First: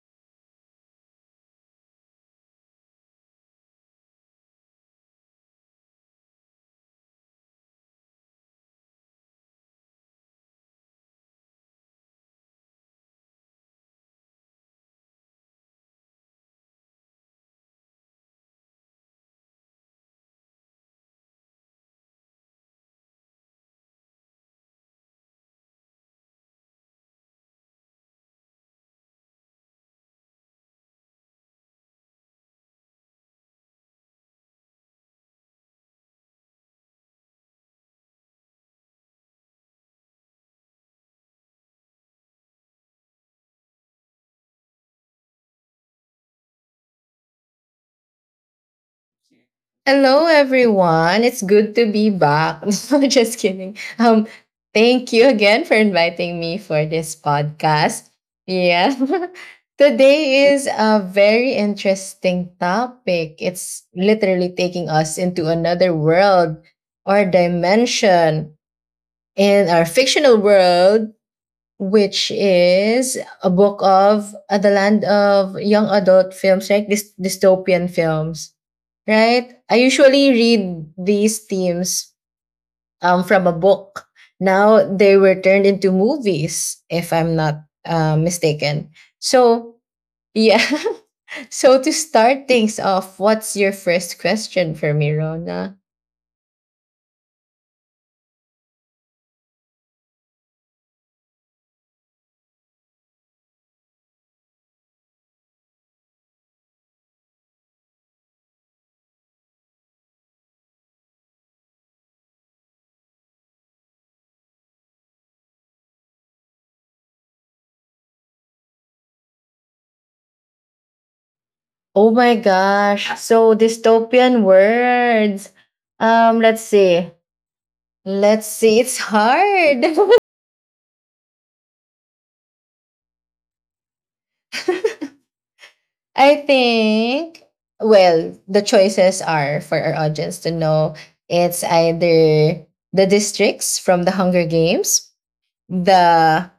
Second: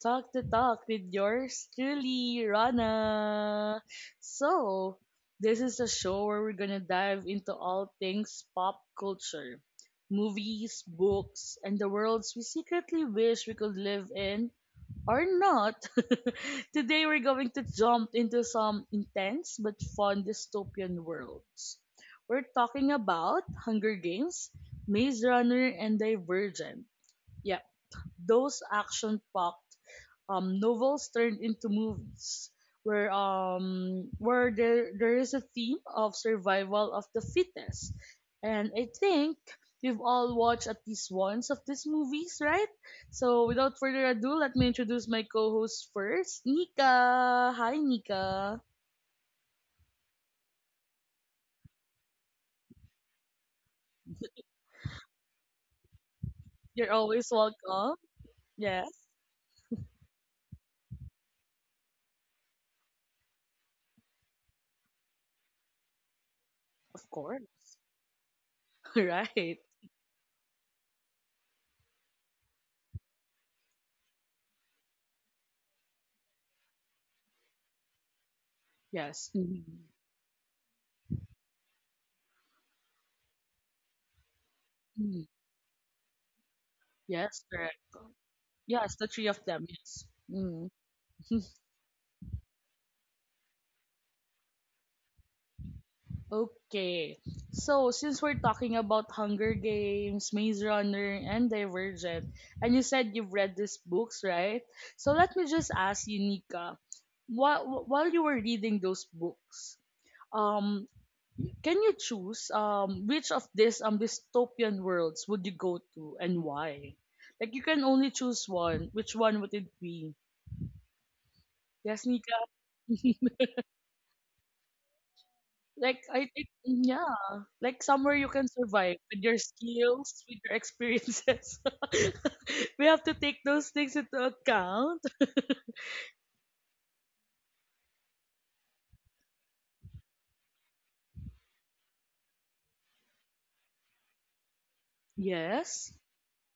Talk the Talk with yours truly, Rana. So, this is a show where we're gonna dive into all things pop culture, movies, books, and the worlds we secretly wish we could live in or not. Today, we're going to jump into some intense but fun dystopian worlds. We're talking about Hunger Games, Maze Runner, and Divergent. Yeah, those action-packed novels turned into movies where there is a theme of survival of the fittest. And I think we've all watched at least once of these movies, right? So without further ado, let me introduce my co-host first, Nika. Hi Nika. Hello, everyone. It's good to be back. No, just kidding. Thank you again for inviting me for You're this always welcome. podcast. Yes, Yeah. Today is a very interesting topic. It's literally taking us into another world of or course. dimension Right. in our fictional world, which is a book of the land of young adult films, right? Dystopian films, Yes. right? Mhm. I usually read these themes from a book. Now they Mhm. were turned into movies, if I'm Yes, not correct. Mistaken. Yes, the three of them. So, Yes. yeah. Mm. So, to start things off, what's your first question for me, Rona? Okay. So since we're talking about Hunger Games, Maze Runner, and Divergent, and you said you've read these books, right? So let me just ask you, Nika, while you were reading those books, um, can you choose which of these dystopian worlds would you go to and why? Like you can only choose one. Which one would it be? Yes, Oh my Nika. gosh. So, dystopian words. Like I Um, think let's see. yeah, like somewhere you Let's can see. It's survive with your hard. skills, with your experiences. We have to take those things into account. I think, well, the choices are for our audience to know. It's either the districts from the Hunger Games, Yes. the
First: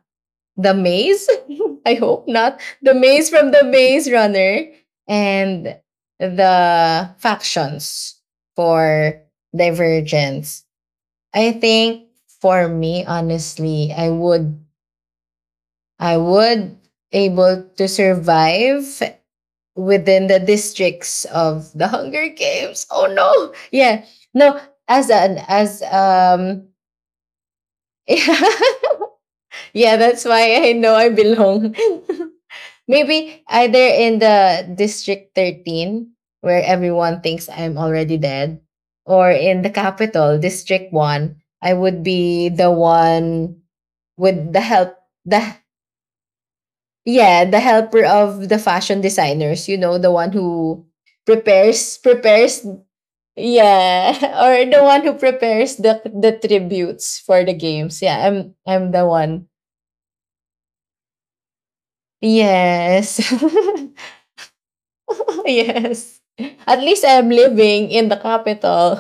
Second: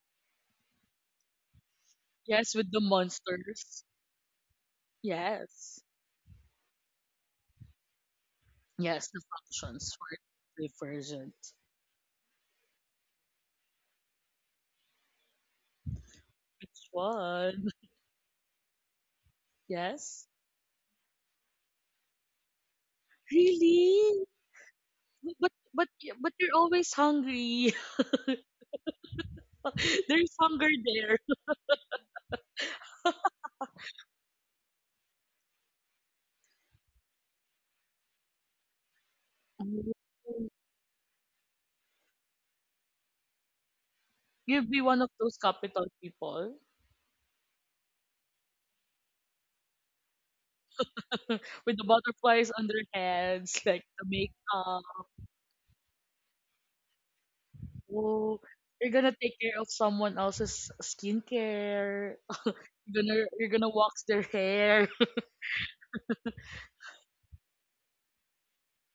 the maze, I hope Yes, not, with the the maze from the monsters. Maze Runner, and Yes. the factions Yes, the for functions for Divergence. divergent. I think, for me, honestly, I would Which able one? to survive Yes. within the districts of the Hunger Games. Oh no. Yeah. Really? No, as an But as but but you're always hungry. yeah, yeah, that's There's why hunger I know I there. belong. Maybe either in the District 13, where everyone thinks I'm already dead, or in the capital, District 1, I would be the one with the You'd be help one of those the capital people. yeah, the helper of the fashion designers, the one who With the prepares butterflies prepares on their heads, like the yeah, or the makeup. one who prepares the tributes for the games. Yeah, Oh, I'm you're the gonna take one. care of someone else's skincare. You're Yes. gonna you're gonna wax their hair. Yes. At least I'm living in the capital.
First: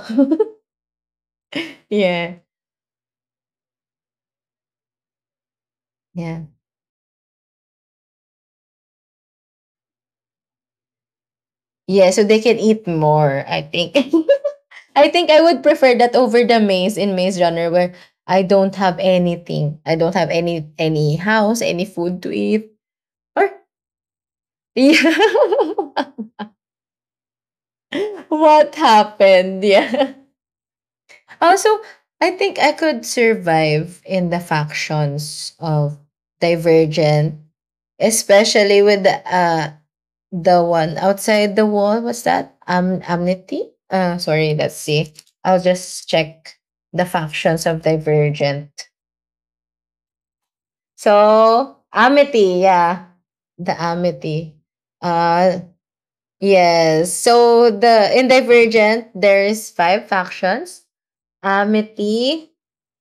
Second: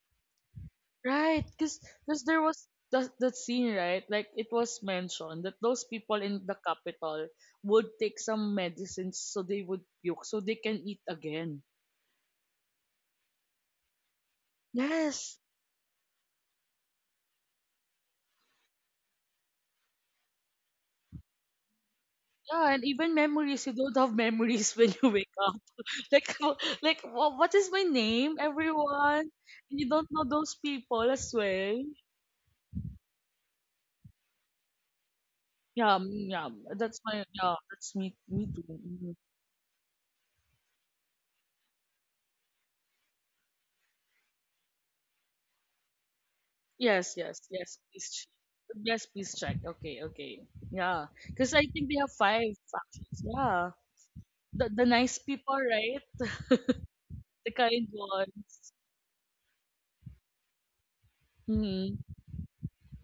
Right? Because Yeah. there was that scene, right? Like it was mentioned that those people in Yeah. the capital would take some medicines so they would puke so they can eat again. Yeah, so they can eat more, I think. I think Yes. I would prefer that over the maze in Maze Runner, where I don't have anything. I don't have any house, any food to eat. Yeah, and even Or memories, you don't have memories when you wake up. yeah. Like, how- like wha- what is my name, What everyone? happened? And you don't Yeah. know those people as Also, well. I think I could survive in the factions Yeah, of yeah, that's my, Divergent, yeah, that's me, me too. especially with Mhm. the the one outside the wall. What's that? Amnesty. Sorry. Let's see. I'll just check the Yes, yes, factions yes, of please check. Divergent. Yes, please check. Okay, okay. Yeah, because I So think they have five Amity, yeah, factions. Yeah, the Amity. The nice people, Uh, right? yes. The So kind the in ones. Divergent, there's five factions. Hmm. Amity,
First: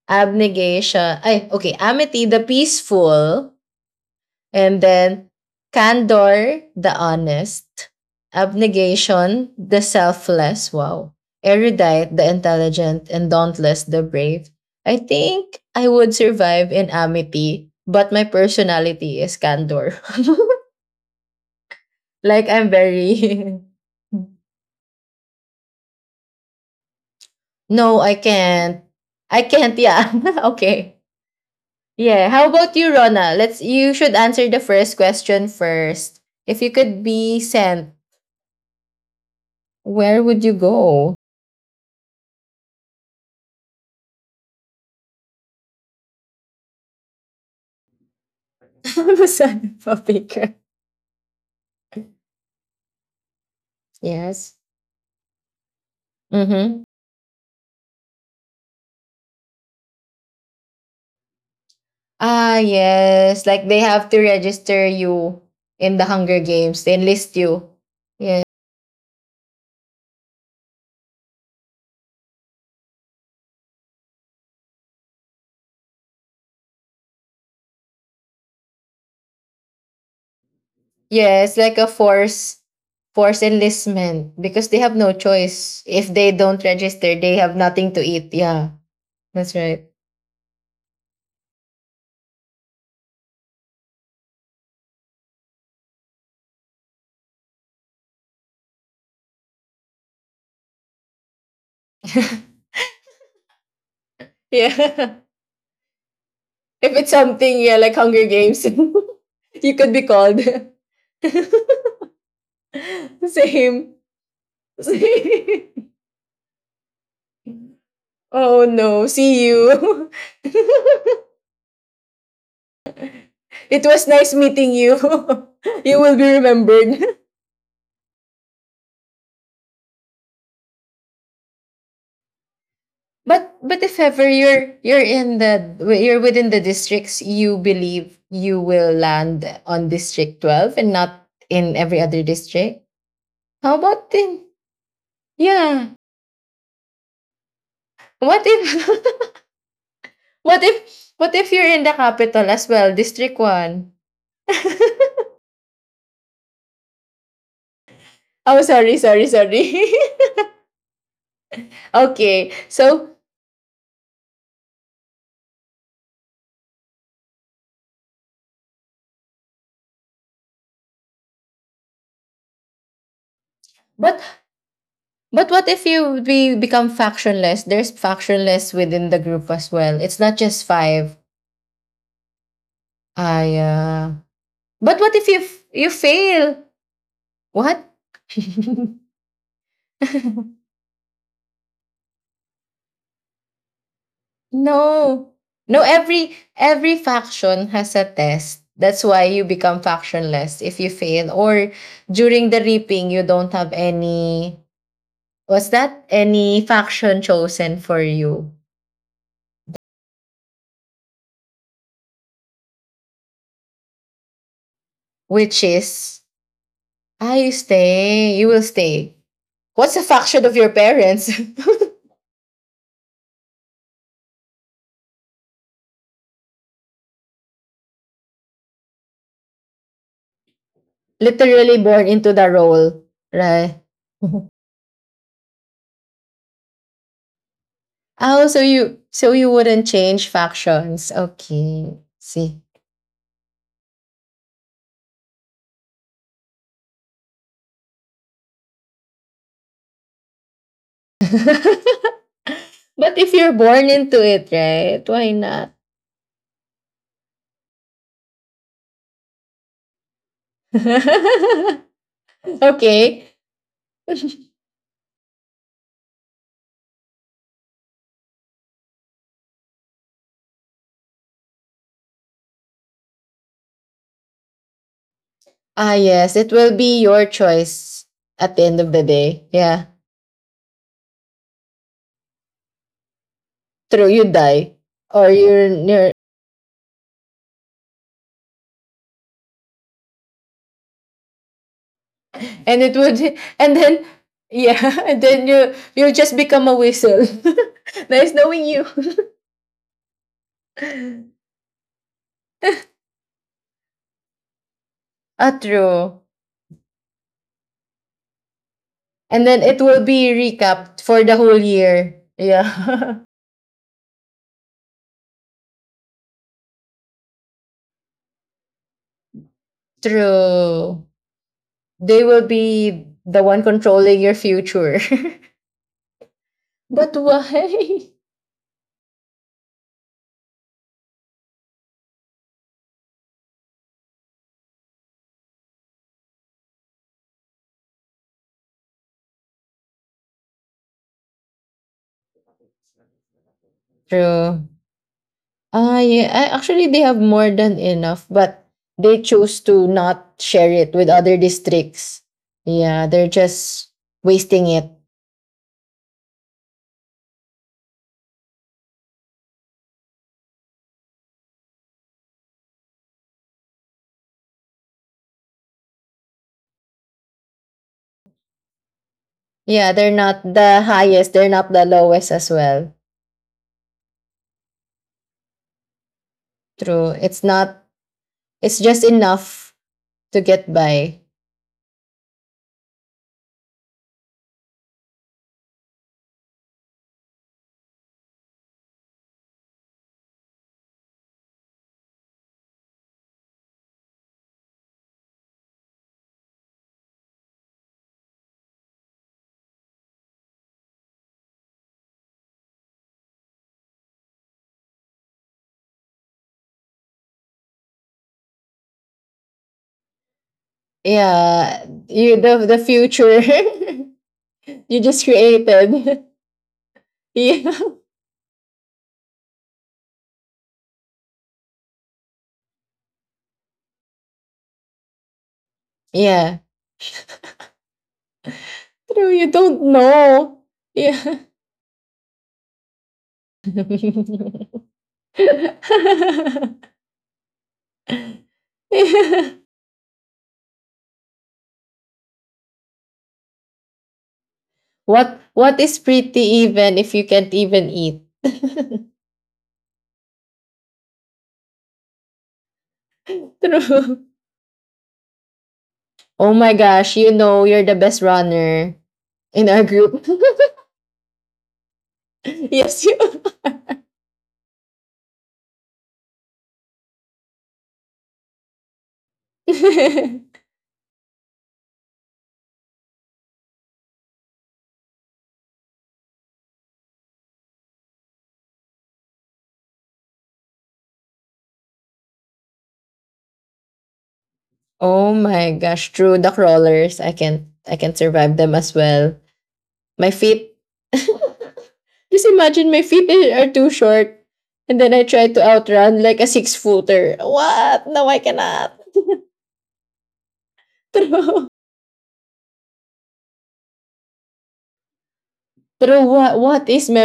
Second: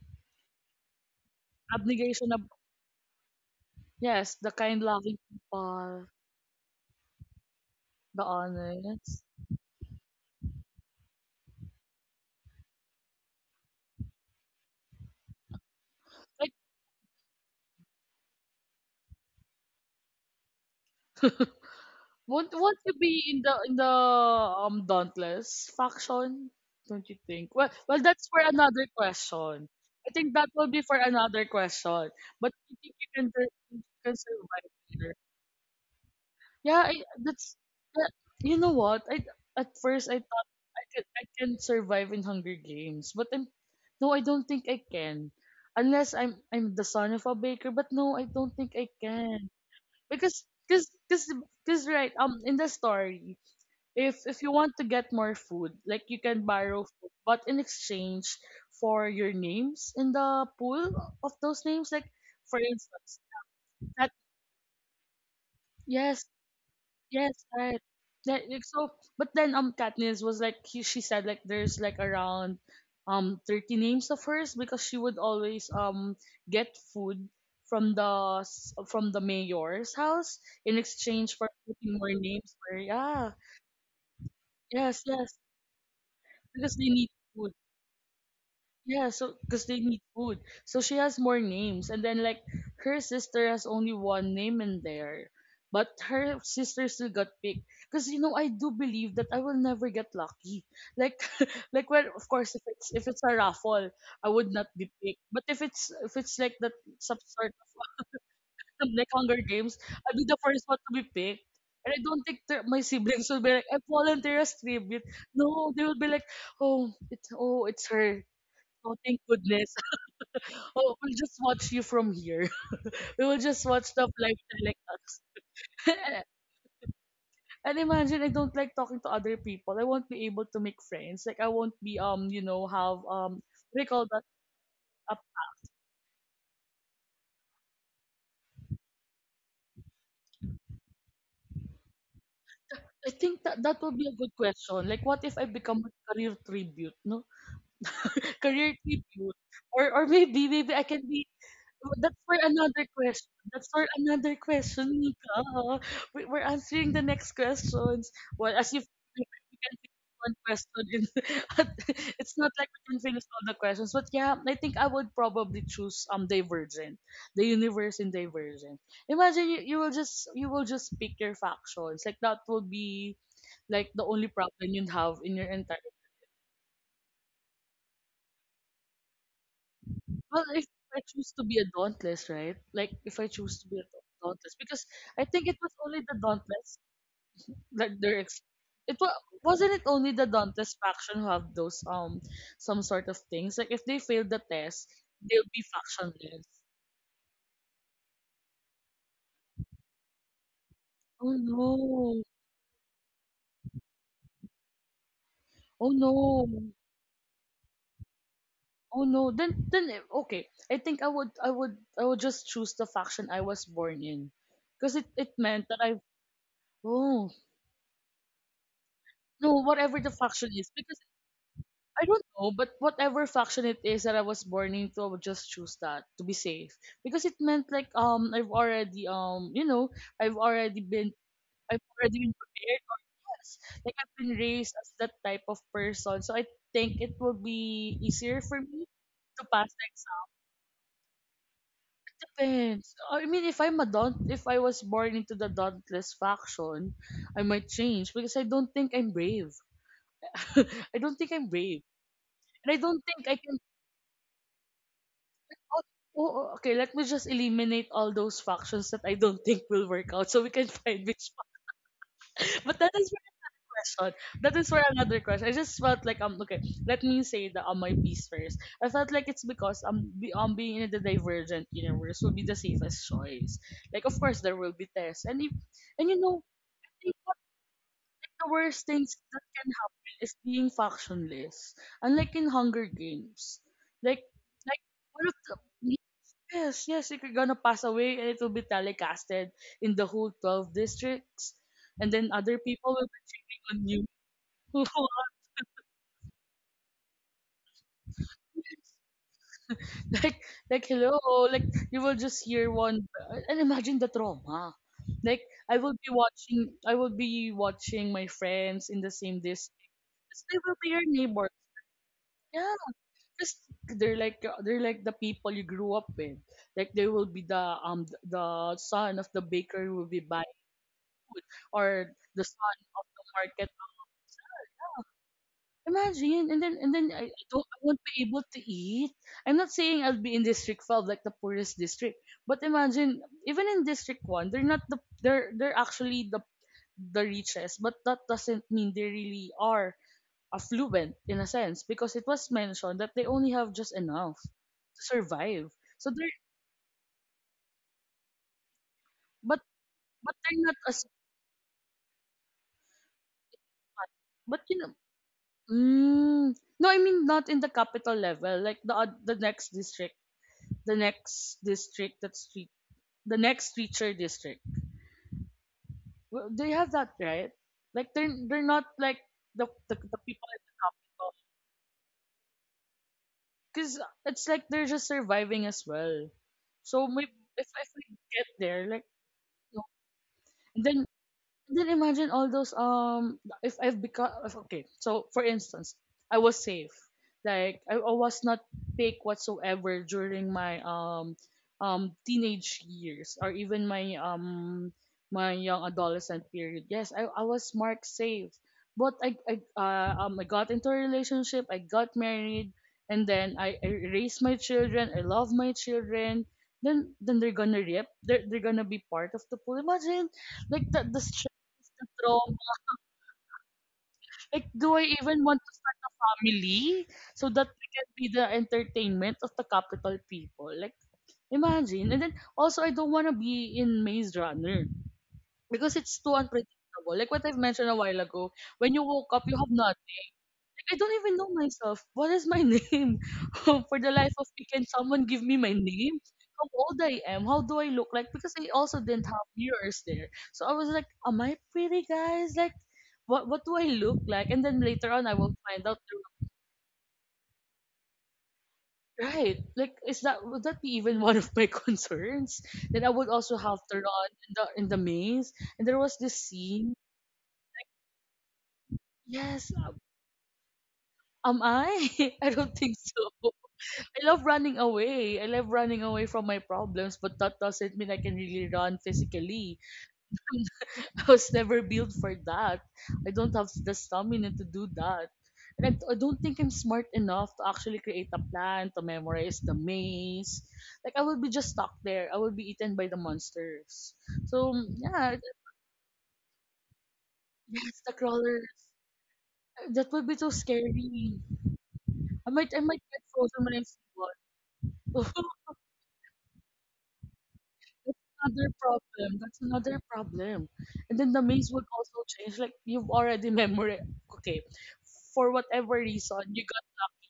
Abnegation. Ay, okay. Amity, Abnegation the of, peaceful. yes, the And kind loving then, people, Candor, the honest. the honest. Abnegation, the selfless. Wow. Erudite, the intelligent. And Dauntless, the brave. I think I would survive in Amity, but my personality is Candor. Like, Won't I'm won't you be very. in the Dauntless faction? Don't you think? Well, well, No, I that's for another can't. I question. can't, I yeah. think that will be for Okay. another question. Yeah. How But I about think you, you can Rona? sur- Let's you you can should answer the survive first there. question first. If you Yeah, I, could be that's sent, that, you know what? I at first I where would thought you I could go? I can survive in Hunger Games, but I'm no, I don't think I can. Unless I'm I'm the son of a baker, but no, I don't think I I'm a can son of a because baker. because because because right in the story, if you Yes. want to get more food, like you can borrow Mm-hmm. food, but in exchange for your names in the pool of those names, like for Ah, instance, yes. Like they that have to register you in the yes, Hunger Games. They yes, enlist you. right. Yeah. That like, so, but then Katniss was like he, she said like there's like around 30 names of hers because she would always get food from the s- from the mayor's house in exchange Yeah, for it's like a putting more names force for yeah force enlistment because they have yes no yes choice. If they don't because they need register, they food. have nothing to eat. Yeah. Yeah, so That's because they right. need food. So she has more names. And then like her sister has only one name in there. But her sister still got picked. Because you know, I do believe that I will never get lucky. Like like well of course if it's a raffle, I would not be Yeah. picked. But if it's like that If it's some sort something, yeah, like Hunger Games, of like Hunger Games, you could be I'll be the called. first one to be picked. And I don't think that my siblings will be like, I Same. volunteer as tribute. Same. No, they will be like, oh, it's her. Oh Oh, no, thank see goodness. you. Oh, we'll just watch you from here. We will just It watch the was nice live meeting you. telecast. You will be remembered. And imagine I don't like talking to other people. I won't be able to make friends. Like I won't be you know, have But what do but you if call that ever you're up. in the you're within the districts, you believe you will land on District 12 and not in every other district. I think that How that will be about a good then? question. Like what if I become a Yeah. career tribute, no? What Career if tribute. Or maybe What maybe I can if be what if you're in the Oh, That's for capital as another well, question. District That's for one? another question, Nika. Oh, We- We're answering the next questions. Well, Oh, as you sorry, we sorry, can sorry. finish one question in, it's not Okay. like we can So, finish all the questions. But yeah, I think I would probably choose Divergent, the universe in Divergent. Imagine you, you will just pick your factions. Like that would be like the but only problem you'd have in your but what entire if you be become factionless? There's factionless within the group as well. It's not Well, if just I five. choose to be a Dauntless, right? Like, if I I choose to be a Dauntless, because But what I if you think it f- was you only the fail? Dauntless What? that they're. Ex- it wa- wasn't it only the Dauntless faction who have those some sort of things. Like, if they fail the test, No. they'll be No, every factionless. every faction has a test. That's why you become factionless if you Oh fail. Or no! during the reaping, you don't have any was Oh that no! any faction chosen for you? Oh no! Then eh, okay. I think I would just choose the faction I was born in, because it meant Which that I is oh ah, you stay, you will stay. no What's whatever the the faction faction of is your because parents? I don't know, but whatever faction it is that I was born into, I would just choose that to be safe because it meant like I've already you know I've already been I've Literally born already been into the prepared. role. Yes, Right. like I've been raised as that type of person, so I think it will be easier Oh, for so me you so to you pass the wouldn't exam. change factions. Okay. See. Depends. I mean, if I'm a daunt, if I was born into the dauntless faction, I might change because I don't think I'm brave. I don't think I'm brave, and I don't But think I if you're can born into it, right? Why not? Oh, oh, oh, okay, let me just eliminate all those factions that I don't think will work out so we can find which one. But that is for Okay. a question. That is for another question. I just felt like okay, let me say the on my piece first. I felt like it's because be, being in the divergent universe will be the safest choice. Like of course there will be tests and if, Ah, and you yes. know It will I be think your one choice of the at the end worst of the things that day. can Yeah. happen is being factionless. Unlike in Hunger Games. True, Like you die. like one Or of the you're near Yes, yes, if you're gonna pass away, it will be telecasted in the whole 12 districts. And then other and people it will would bring and on you. then yeah, and then you'll just become a whistle. Nice knowing you. like, like, hello, like, you will just hear one, and imagine the trauma. Like, Ah, I will be true. watching, I will be watching my friends in the same And then district. it will be 'Cause they will be your recapped for the neighbors. whole year. Yeah, Yeah. because they're like the people you grew up with. Like, they will be the son of the baker who will be buying True. food, or They the will son of be the the one market. controlling your future. Imagine, and then But I don't I won't why? be able to eat. I'm not saying I'll be in District 5, like the poorest district, but imagine even in District 1, they're not the they're actually the richest, but that doesn't mean they really are affluent in a sense because it was mentioned that they only have just enough True. to survive. Ah, So yeah. they're Actually, they have more than enough, but they but choose to but not they're not share it as with other districts. Yeah, they're just much. But wasting you know, it. mm, no, I mean not in the capital level, like the oth- the next district that's street the next feature district. Well, they have that right like they're not like Yeah, they're the not people at the the top, highest, they're not the lowest as well. because it's like they're just surviving as well so True. maybe It's not, if we get it's there like just enough you know, to get and by. then imagine all those if I've become if, okay. So for instance, I was safe. Like I was not picked whatsoever during my teenage years or even my my young adolescent period. Yes, I was marked safe. But I got into a relationship, I got married, and then I raised my children, I love my children. Then they're gonna rip. They're gonna be part of the pool. Imagine like the stress Yeah, the you trauma. the, the future Like, do you I just even want to start a created. family so that we can be the entertainment of the capital people? Like, imagine. And then, also, I don't want to be in Maze Runner because it's Yeah. too Yeah. unpredictable. Like what I've mentioned a while ago, when you woke True, up, you you have don't know. I don't even Yeah. know myself. What is my name? For the life of me, can someone give me my name? How old I am? How do I look like? Because I also didn't have mirrors there. So I was like, am I pretty, guys? Like, what do I look like? And then later on, I what will what find out. is pretty, even if you can't even eat? Right? Like, is that would that be even one of my concerns? Then I would also have to True. run in the maze. And there was this Oh my scene. gosh, you know you're the best runner in Yes, our group. am I? I don't think Yes, you. so. I love running away. I love running away from my problems, but that doesn't mean I can really run physically. I was never built for that. I don't have the stamina to do that. And I don't think I'm smart enough to actually create a plan, to memorize the maze. Like, I will be just stuck there. I will be eaten by the monsters. So, yeah, Oh my gosh, true, the crawlers. I can't I yes, the can survive crawlers. them as well. That would My be so feet. scary. I Just might, I imagine, might my get feet frozen when are I too see short. one. And then I tried to outrun like a six footer. What? No, I Another cannot. problem. That's another problem. And then the maze True. would also change. Like you've already memorized. Okay, for whatever True. reason, you What, got what is lucky.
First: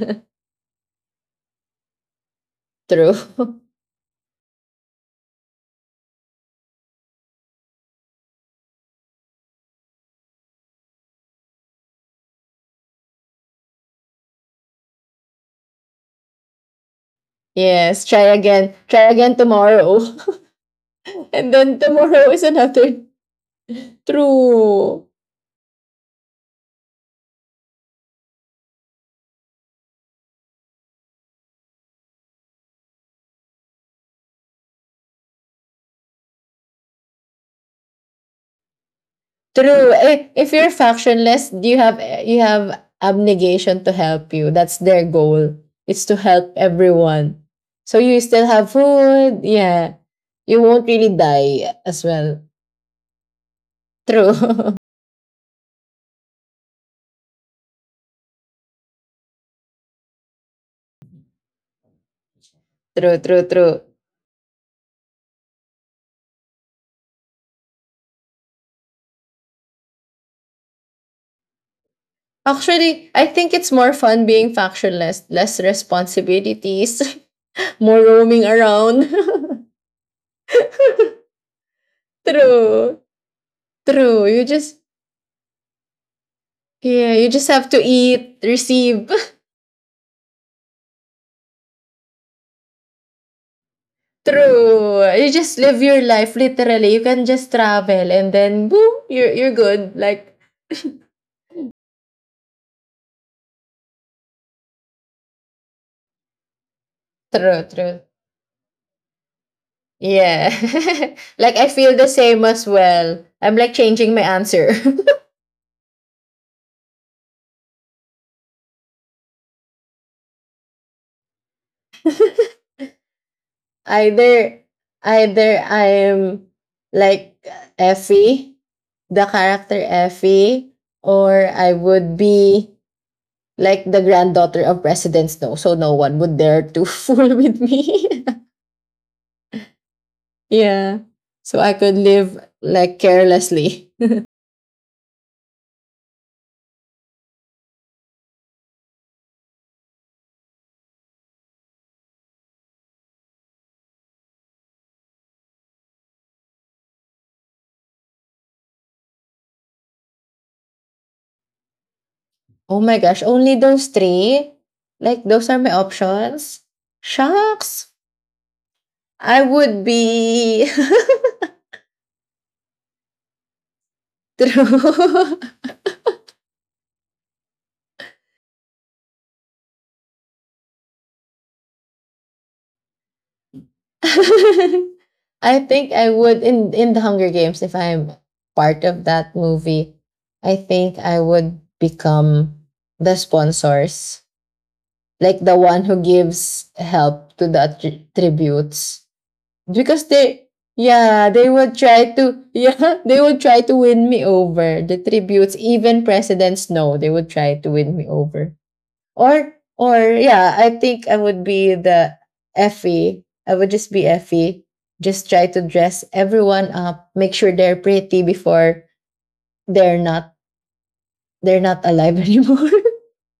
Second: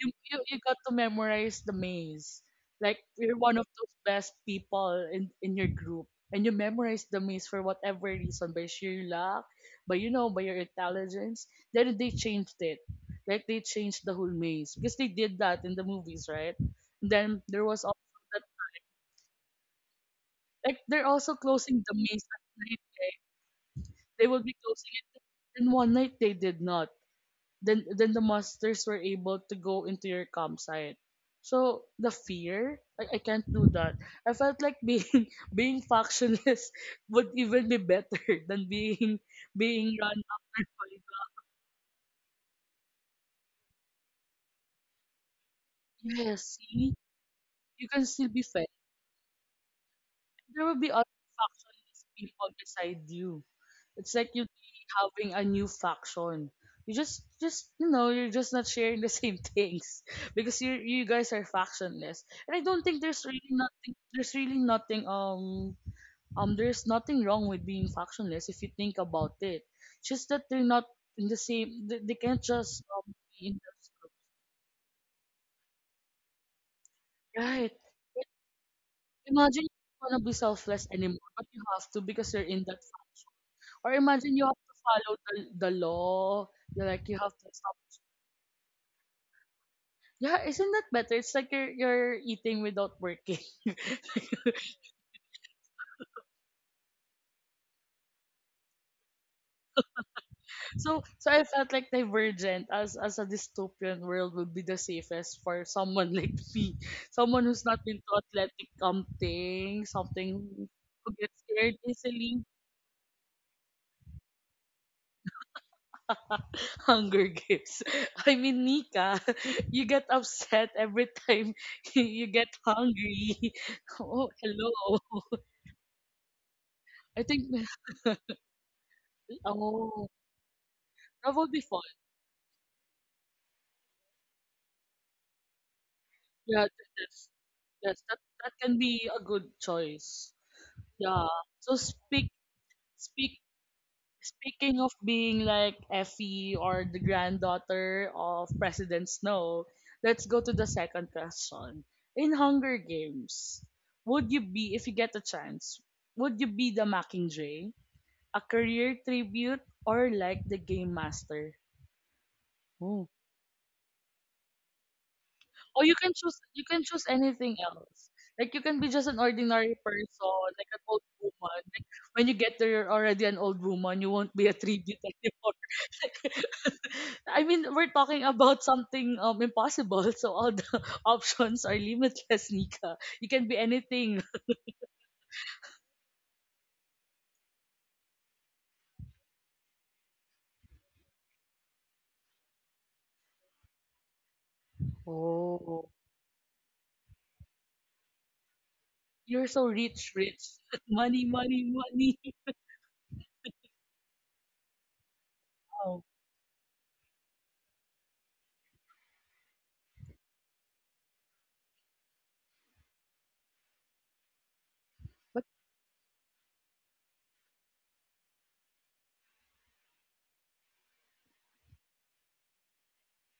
You, you you got to memorize the maze. Like True. you're one of those best people in your group, and you memorize the maze for whatever reason by sheer luck, by your intelligence. Then they changed it. Like they changed the whole maze because they did that in the movies, right? And then there was also. Yes. Try again. Try again tomorrow. Like, they're also And then closing the maze tomorrow at is night, another. eh. They will be closing True. it. Then one night they did not. Then the monsters were able to go into your campsite. So the fear, I can't do that. I felt like being being factionless would even be better than being True. being run Eh, if after you're by. factionless, you have Abnegation to help you. That's their goal. It's to help Yes, see, everyone. you So can you still be still fed. have food. Yeah. You There will won't be other really die factionless as well. people beside you. It's like True. you having a new faction. You're just not sharing the same things because you guys are factionless. And I don't think True, true, true. There's nothing wrong with being factionless if you think about it. It's just that they're not in the same, they can't just Actually, I be think in it's the. more fun being factionless, less responsibilities, Right. more roaming around. Imagine you don't wanna be selfless anymore, but you have to because you're in that, True. or True. imagine You you have to just, follow the law. You're like yeah, you you have just to. have to eat, receive. Yeah, isn't that better? It's like you're eating without working. True. You just live your life literally. You can just travel and then boom, you're good. Like, So I felt like Divergent as a dystopian world would be the safest for someone like me. Someone true, who's not true. been into athletic, something, something, Yeah. who gets Like, I scared feel the same easily. as well. I'm like changing my answer. Hunger Games. I mean, Nika, you get upset every time you get hungry. Oh, either hello. either I'm I like think. Effie, the character Oh, Effie, that or would be. I would be like the granddaughter of President Snow, so no one would dare Yeah, to that's. fool with Yes, me. that that can be a good choice. Yeah. Yeah. So I So could live like speak carelessly. speaking of being like Effie or the granddaughter of President Snow, let's go to the second question. In Hunger Games, would you be, if you get a chance, would you be the Mockingjay, a career tribute, or like the game master? Oh my gosh, only those three? Like, those are my Or you can choose, options? Anything Shucks. else. Like, you can be just an I ordinary would person, be. like an old woman. Like, when you get there, you're already an old woman. You won't be a tribute True. anymore. I mean, we're talking about something impossible, so all the options are limitless, Nika. You can be anything. I think I would in the Hunger Games if I'm part of that movie. I think I would become the sponsors, like the one Oh, who gives help to the tributes. you're so Because rich, rich. they, Money, yeah, they money, would try money. to yeah, they would try to win me over the tributes. Wow. Even presidents know, they would try to win me over. Or yeah, I think I would be the Effie. I would just be Effie. Just But try to dress everyone up, make sure they're pretty before they're not they're not alive anymore,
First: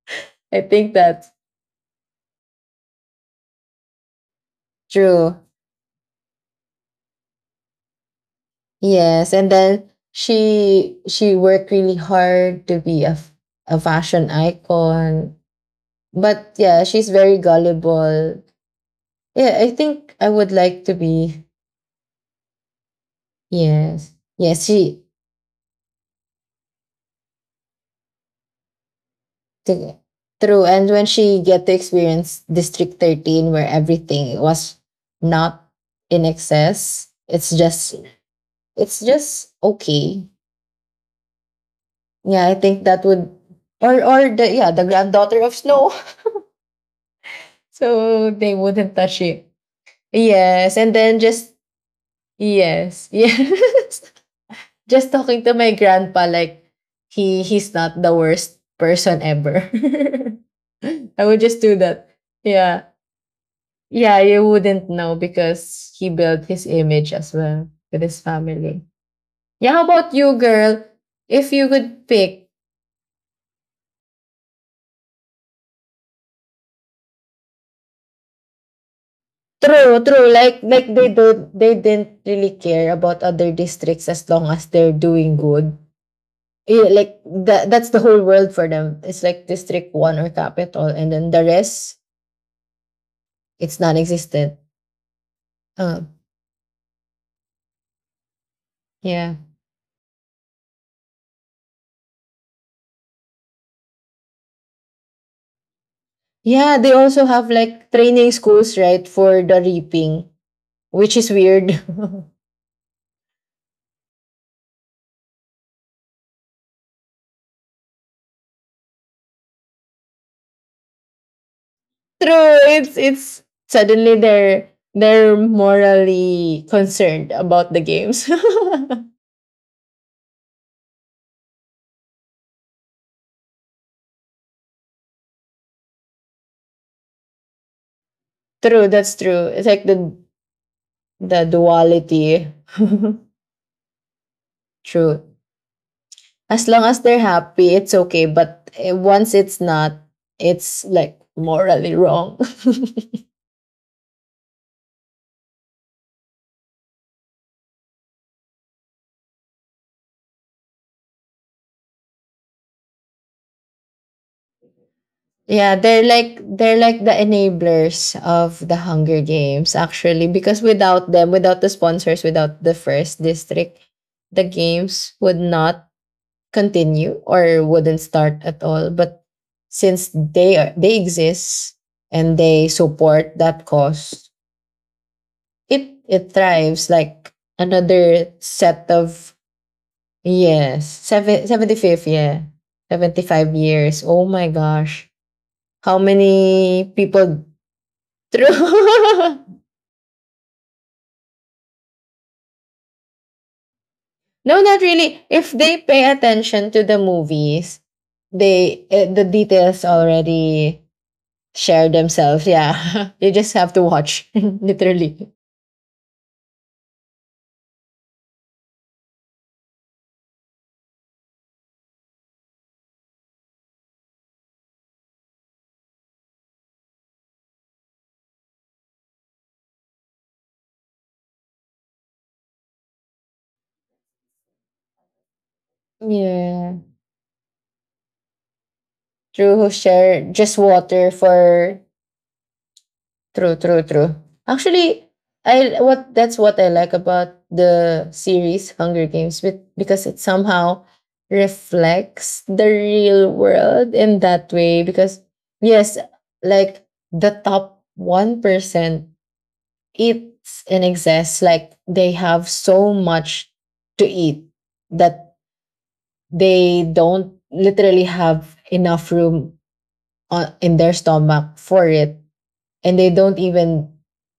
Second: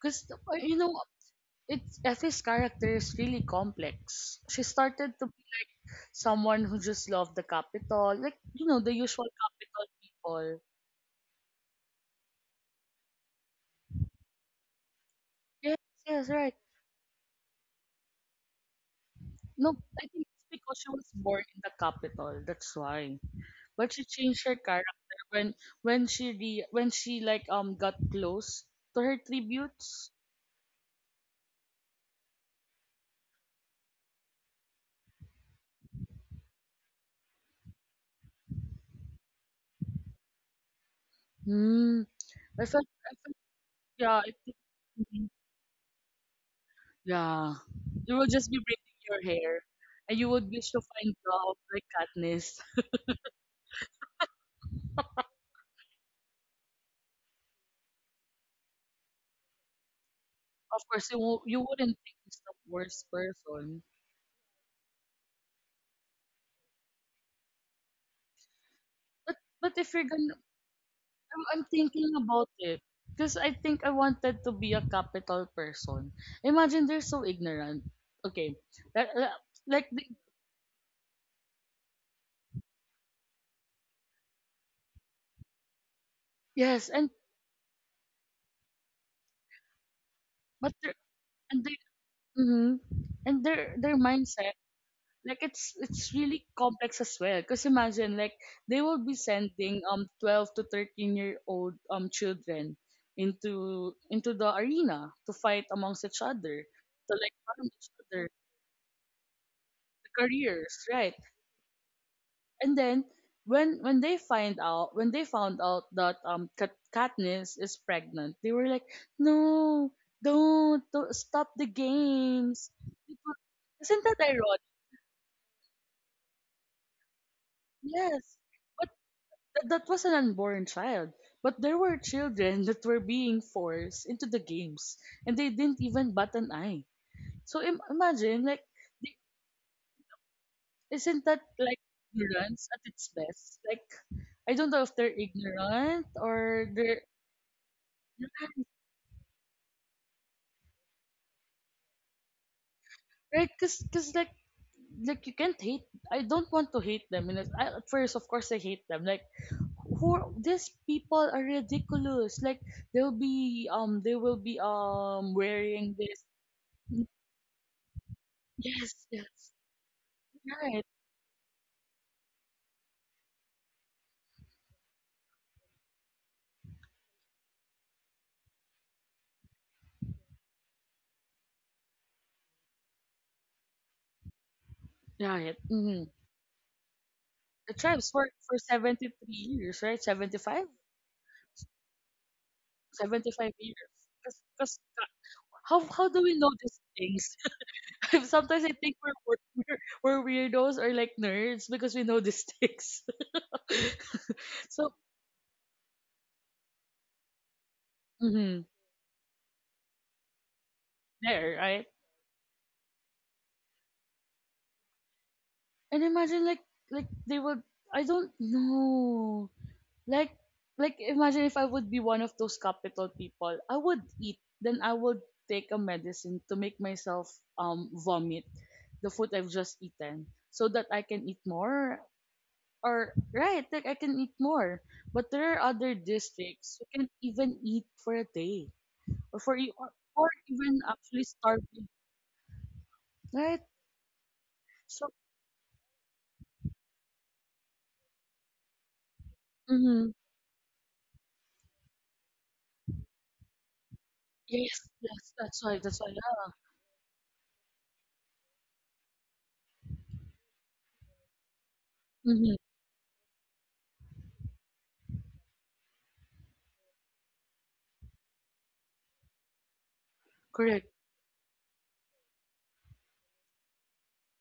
because, I you think know, that's it's Effie's character is really complex. She started to. true. Someone who just loved the capital, like the usual Yes, and capital then people. She worked really hard to be a f- a fashion icon. Yes, yes, But right. yeah, she's very gullible. Yeah, I No, I think think I it's would because like she to was be. born in the capital. That's why. But she Yes, changed her yes, she character when when when she like got close to her t- tributes. true. And when she get to experience District 13, where everything was not in excess, it's just okay. Hmm. Yeah, I I think felt, that I would, felt or Yeah, I or the think. yeah the Mhm. granddaughter of Snow. Yeah. You will So just they be wouldn't braiding touch your it. hair, and you would wish Yes, to and find then just, love like Katniss. yes, yes. Just talking to my grandpa, like he's not the worst person ever. Of course, I would just you do wouldn't that. think he's the Yeah, worst person. yeah. You wouldn't know because he built his image as well with his family. But Yeah. but How if you're about you, gonna, girl? I'm, If I'm you could thinking pick, about it, because I think I wanted to be a capital person. Imagine they're so ignorant. Okay, that, that- like true, they. true. Like they don't, they didn't really care about other districts as long as they're doing good. Yes, Yeah, and, like that's the whole world for them. It's like District 1 or but Capital, they're, and then the and they, rest, mm and their it's their mindset, non-existent. like it's Uh, it's really complex as well. Because imagine, like, they will be yeah. sending 12 to 13-year old children into the arena to fight amongst each other, Yeah, they to also like have harm each like other, training schools, right, for the the reaping, careers, right? which is weird. And then when they found out that Katniss is pregnant, they were like, "No, don't stop the True, games." it's It wa- it's Isn't suddenly that ironic? they're morally concerned about the games. Yes, but that was an unborn child. But there were children that were being forced into the games, and they didn't even bat an eye. So, imagine, like, True, the- that's true. It's like the isn't that the like duality. ignorance at its best? Like, I don't know if they're True. ignorant or As long as they're. they're happy, it's okay. But once it's not, it's like morally wrong. Right? Cause, like you can't hate. I don't want to hate them. And I, at first, of course, I hate them. Like, these people are ridiculous. Like, they will be Yeah, wearing they're this. like they're Mm, like the enablers of the yes, Hunger yes, Games, actually, because right, without them, without the sponsors, without the first district, the games would not continue or wouldn't start at all. But since they are, they exist and they support that cause, right. it Mm. it thrives like The tribes worked another for set seventy three of. years, right? 75, Yes, 75th. Yeah. seventy five 75 75 years. years. Oh Cause, my 'cause gosh. how How how do we know these many things? people through? Sometimes I think we're No, we're, we're we're weirdos or like nerds, because we know these things. not So. really. If they pay attention to the movies, Hmm. The details already There, right? share themselves. Yeah. You just have to watch literally. And imagine, like, they would. I don't know. Like. Imagine if I would be one of those capital people. I would eat, then I would take a medicine to make myself vomit the food I've just eaten, so that I can eat more, or, right, like, I can eat more. But there are other Yeah. districts who can't even eat for a day, or for True, e- who or, share or just even water actually for. starving. True, Right? true, true. Actually, So. I what that's what I like about the series Hunger Games because Mhm. it somehow reflects the real world in that Yes, way because yes, that's why, yes, that's why. Yeah. like the top 1% eats and exists like they have Mm-hmm. so much to eat that they don't literally have enough room in Correct. their stomach for it, and they don't even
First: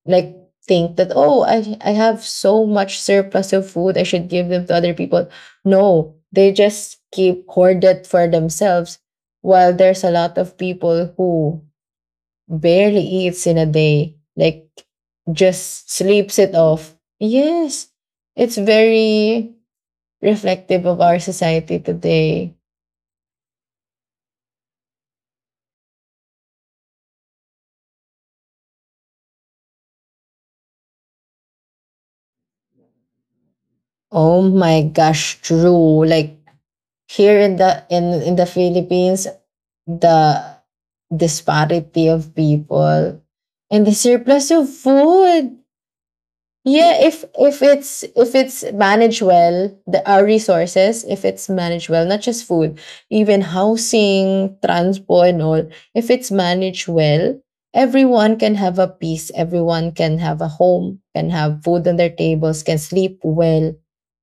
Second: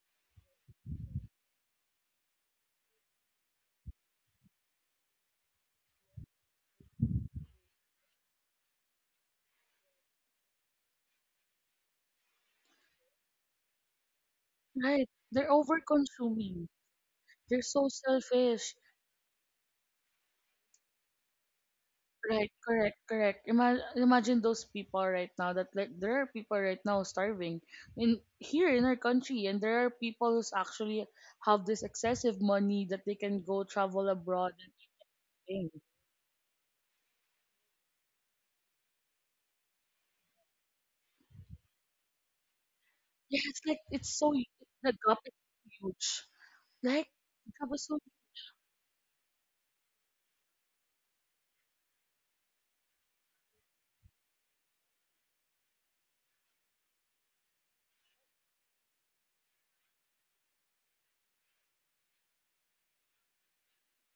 like think that, oh, I have so much surplus of food, I should give them to other people. No, they just keep hoard it for themselves while there's a lot of people who barely eats in a day, like Right. They're just sleeps it over-consuming. off. They're Yes, so it's selfish. very reflective of our society Right, today. correct, correct. Imagine those people right now, that, like, there are people right now starving in here in our country, and there are people who's actually have this excessive money that they can go travel Oh abroad my and gosh, eat things. true. Like here in the Philippines, the disparity of people Yeah, it's like and the it's so. surplus of The gap is food. huge. Yeah, Like, if the if gap is so. it's if it's managed well, the our resources, if it's managed well, not just food, even housing, transport and all, if it's managed well, everyone can have a peace, everyone can have a home, can have food on their tables, can sleep well,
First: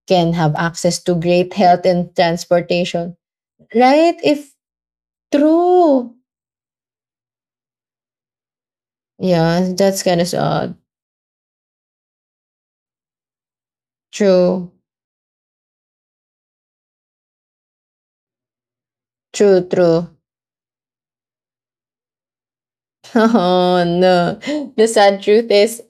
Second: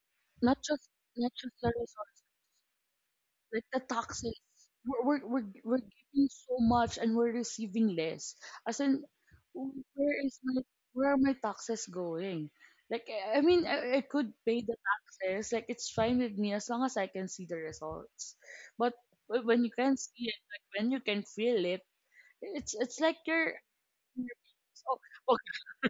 can have not just access to not great just the health and resources. transportation. Like, the Right? taxes, If we're True. giving so much and we're receiving less, as in, Yeah, that's where kind of is my where are my taxes going, like, I i mean, I could pay true, the taxes, like it's fine with me, as long as I can see the results, but when true, you can true. see it, like when you can feel it, it's like Oh no, you're- the oh, sad truth okay. is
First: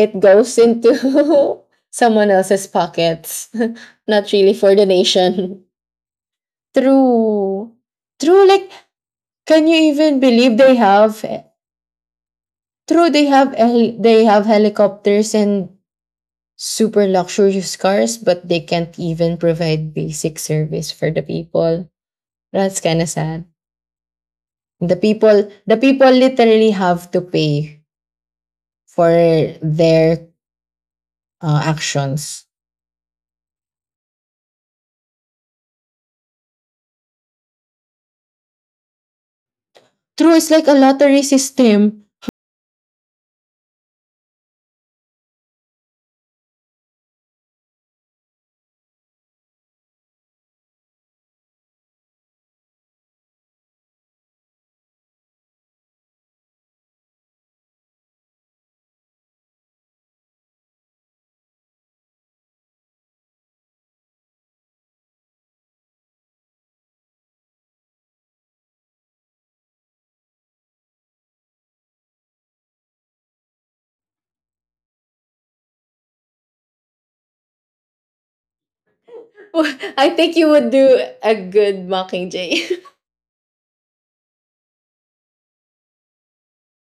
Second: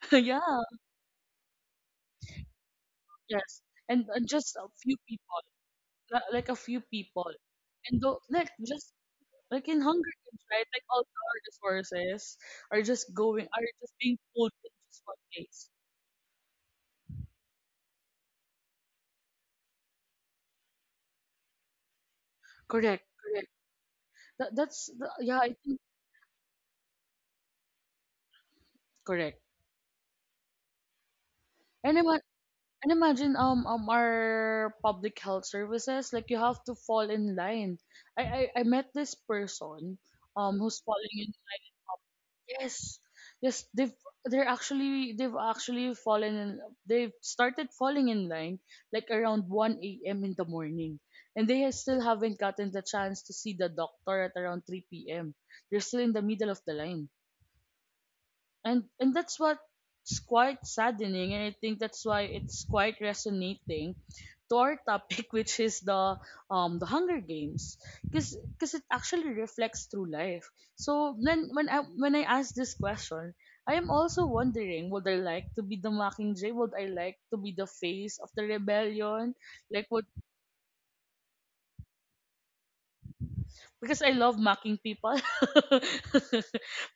Yeah, goes into someone else's pockets, yes, and, and not just really a for the few people, nation. Like a few people, True, and though, true. like, Like, just. Like can you in Hunger even Games, believe right? they Like, all the have? our resources True, are just being they have pulled in just one helicopters place. and super luxurious cars, but they can't even provide basic service for the people. That's Correct, kind of correct. sad. That's the the. Yeah, people I think. the people literally have to pay for Correct. their And ima- actions. and imagine our public health services, like, you have to fall in line. I met this person True, it's like a who's falling lottery in system. yes, yes, they've they're actually they've actually fallen in they've started falling in line like around 1 a.m. in the morning, and they still haven't gotten the chance to see the doctor at around 3 p.m. They're still in the middle of the line, and that's what's quite saddening, and I think that's why it's quite resonating to our topic, which is the Hunger Games, because it actually reflects through life. So then, when I ask this question, I am also wondering, would I like to be the Mockingjay? Would I like to be the face of the rebellion? Like, would. I think you would do a good Mockingjay. Because I love mocking people.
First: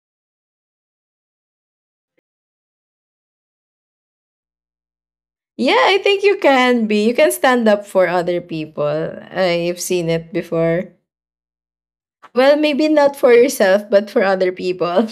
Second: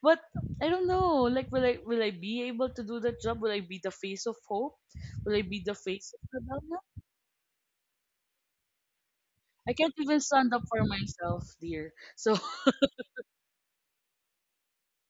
But I don't know. Like, will I be able to do that job? Will I be the face of hope? Will I be the Yeah, I face think of you Madonna? can be. You can stand up for other people. I I've can't seen even it stand up for before. myself, dear. So, Well, maybe not for yourself, but for other people.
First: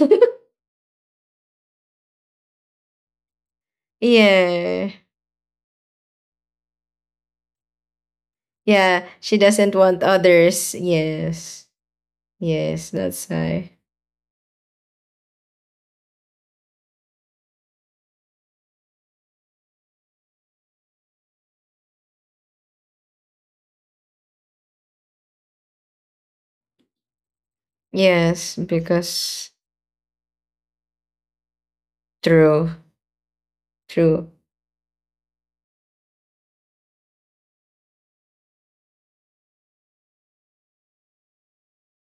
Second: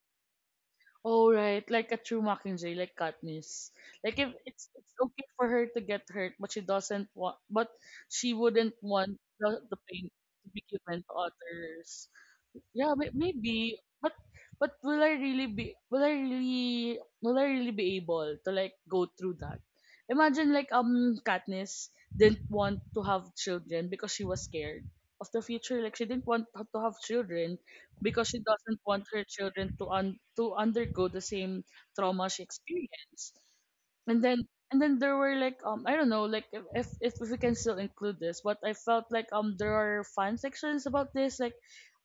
all right, like a true Mockingjay, like Katniss. Like, if it's Yeah. it's okay for her to get hurt, but she doesn't want, but she wouldn't Yeah, want she the, doesn't the want pain to be others. given to Yes. others. Yes, Yeah, that's why. maybe. but will I really be able to, like, go through that? Imagine, like, Katniss didn't want to have children because she was scared of the future. Like, she didn't want to have children because she Yes, doesn't want her because children to undergo the same trauma she true. experienced. And True. then and then there were like I don't know, like if we can still include this, but I felt like there are fan sections about this, like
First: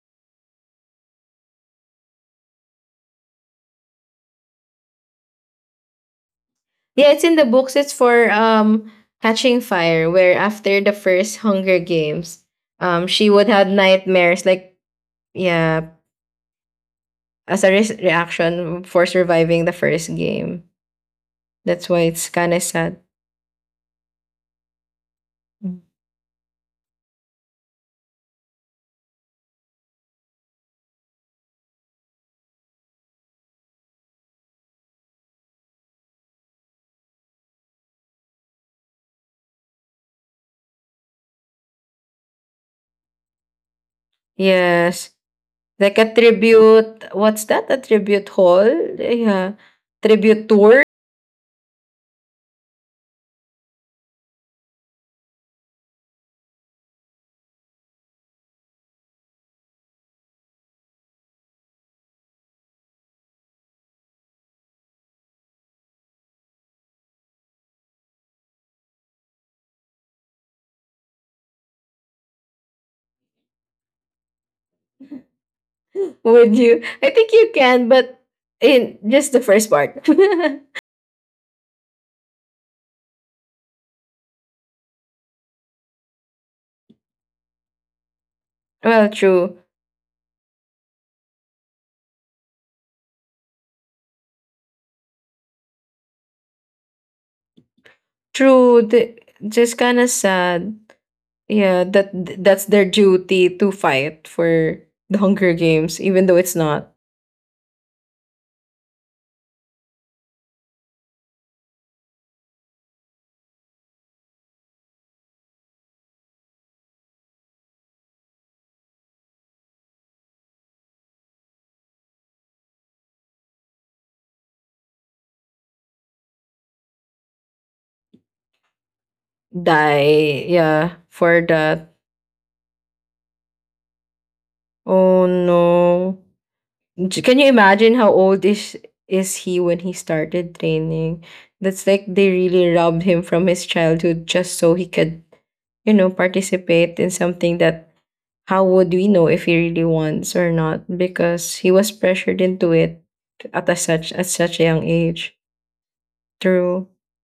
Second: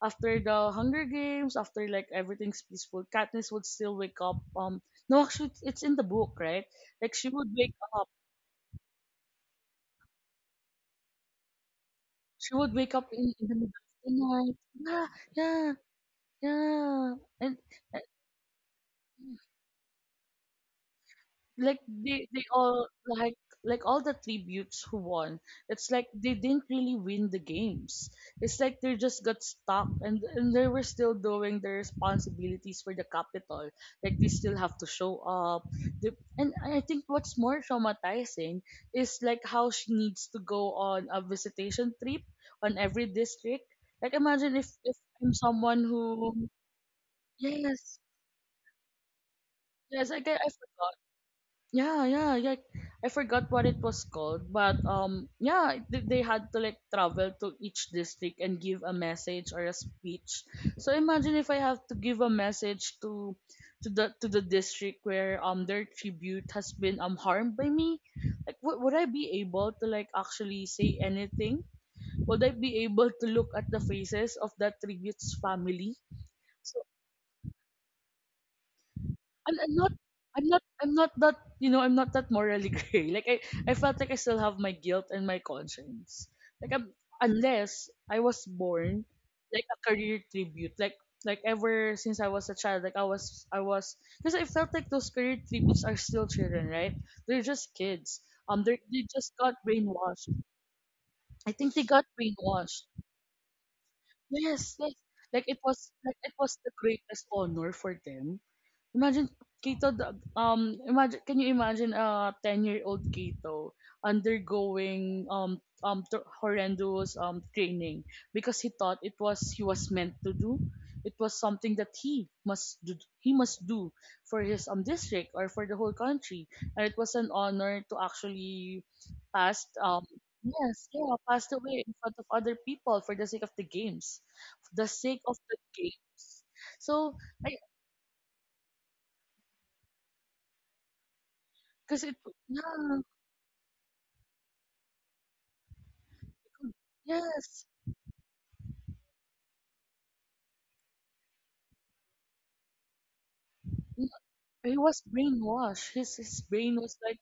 after the Hunger Games, after like everything's peaceful, Katniss would still wake up. No, actually, it's in the book, right? Yeah, Like it's she in the would wake books. It's up. for Catching Fire, where after the first Hunger Games, She would wake up she in would the middle have of the nightmares. night. Like Yeah, yeah, yeah, yeah. And as a reaction for surviving the first game. like That's why they it's they kind of all sad. Like all the tributes who won, Mm. it's like they didn't really win the games, it's like they just got stuck, and they were still doing their responsibilities for the capital like they still have to show up, they, and I think what's more traumatizing is like how she needs to go on a visitation trip on every district. Like imagine if Yes, I'm someone like a who, tribute. What's that? A yes, tribute hall? Yeah, yes, tribute I tour. forgot. Yeah, yeah, yeah. I forgot what it was called, but yeah, they had to like travel to each district and give a message or a speech. So imagine if I have to give a message to the district where their tribute has been harmed by me. Like, would I be able to like actually say anything? Would I be able to look at the faces of that tribute's family? Would you? I think you can, but in just the I'm, first I'm not part. I'm not I'm not that, you know, I'm not that morally gray. Like I felt like I still have my guilt and my conscience. Like I'm, unless I was born Well, true, like a career tribute. Like ever since I was a child. Like I was because I felt like those career tributes are still children, right? They're just kids. Um, they true. they The, just got just kind of brainwashed. sad. I think they Yeah, got that's brainwashed. their duty to fight Yes, for yes. the Hunger Games, Like even it though was it's the not greatest honor for them. Imagine can you imagine a 10-year-old Kato undergoing horrendous training because he thought it was he was meant to do. It was something that he must do he must do for his district or for the whole country. And it was an honor to actually pass die. yes, Yeah, yeah, for passed away in that. front of other people for the sake of the games, for the sake Oh of the no! games. So Can you I, imagine how old is he when he started training? That's like because it, they really yeah, robbed him from his childhood just so he could participate in something yes, that, how would we know if he really wants or not? Because he was pressured into it n- at such a he young was age. brainwashed. His brain True. was like,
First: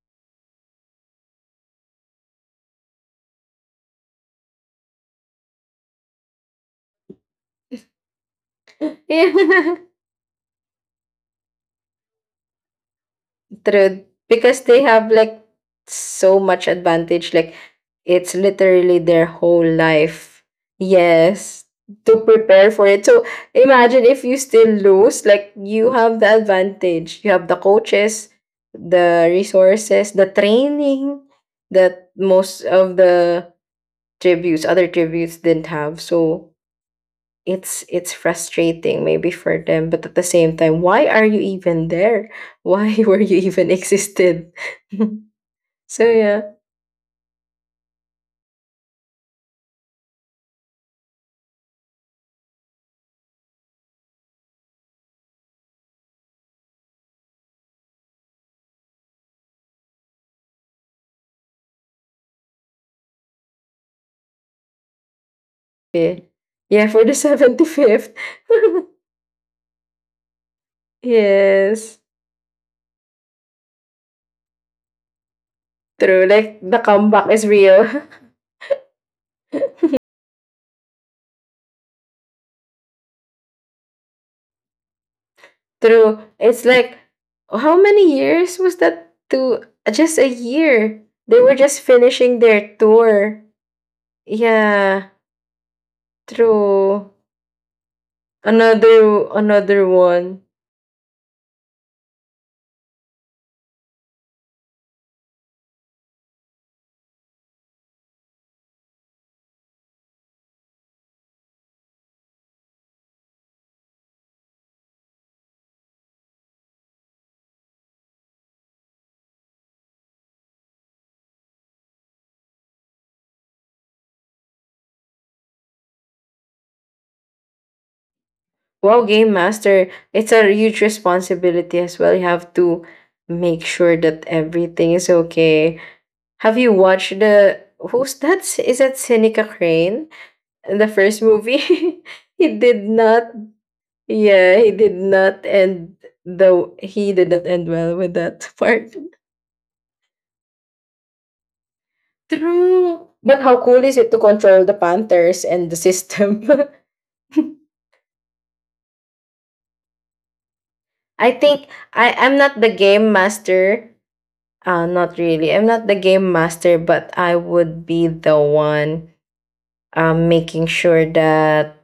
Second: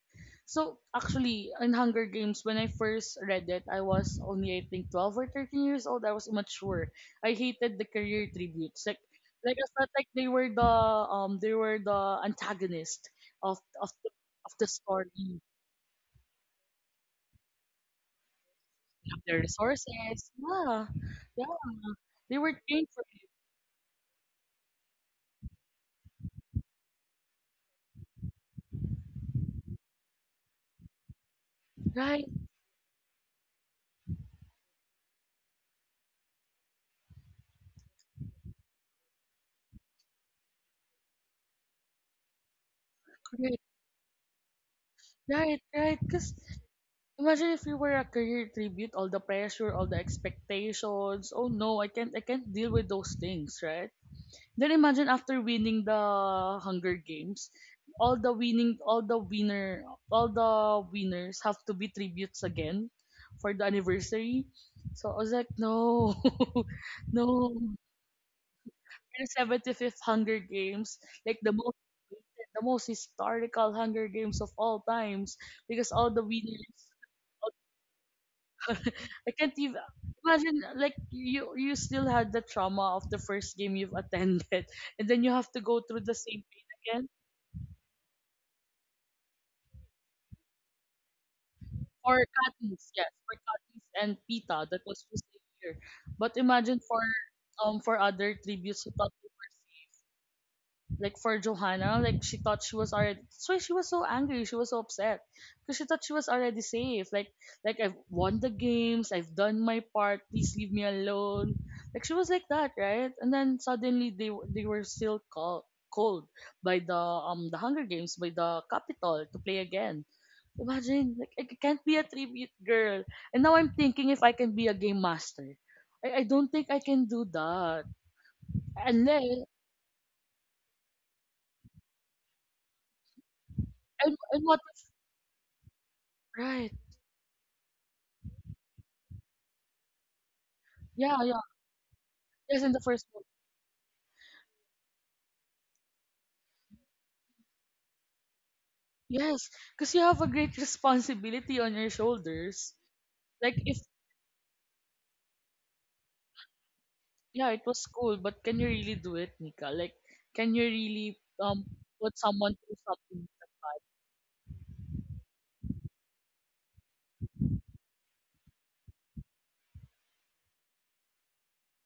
so actually in Hunger Games when I first read it, I was only, I think, 12 or 13 years old. I was immature. I hated the career tributes. Like I Yeah. felt like they were the antagonist of of True, the of because the they have story. like so much advantage. Like it's literally Of their their whole resources. life. Yeah, yeah. Yes, to They were prepare for trained for it. it. So imagine if you still lose, like you have the advantage. You have the coaches, the resources, the training that Right, most of the other tributes didn't have. So it's frustrating maybe for them, but at the same time, why are you even there? Why were you correct. even existed? Right, right. So Because yeah, imagine if you were a career tribute, all the pressure, all the expectations. Oh no, I can't deal with those things, right? Then imagine after winning the Hunger Games, all the winning, all the winner, all the winners have to be tributes again for the anniversary. So I was like, no, yeah, yeah, for the no. 75th. And 75th Hunger Games, like Yes, the most historical Hunger Games of all times, because all the true, like winners. the comeback is real. I can't even imagine. Like you still had the trauma of the first game you've attended, and then you have to go through the True, same it's pain like again how many years was that? To just a year, they were just for finishing their cuttings. Yes, for tour. cuttings and Pita that was Yeah, just here. But imagine true. For other tributes who thought, Another one. like for Johanna, like she thought she was already. That's why she was so angry. She was so upset because she thought she was already safe. Like I've won the games. I've done my part. Please leave me alone. Like she was like that, right? And then suddenly they were still called cold by the Hunger Games by the Capitol to play again. Imagine, like I can't be a tribute girl, and now I'm thinking if I can be a game master. I don't think I can do that Wow, game unless master. It's a huge responsibility as well. You have to make sure and, that and what if- everything is okay. Have right. you watched the who's that? Is that Seneca Crane? The Yeah, first yeah. movie? he Yes, in the did first book. not yeah, he did not end well with that part. Yes, because you have a great responsibility on your shoulders. True. But Like how if cool is it to control the Panthers and the system? yeah, it was cool, but can you really do it, Nika? Like can you really I think I, put I'm someone not the through game something? master. Not really. I'm not the game master, but I would be the one making sure that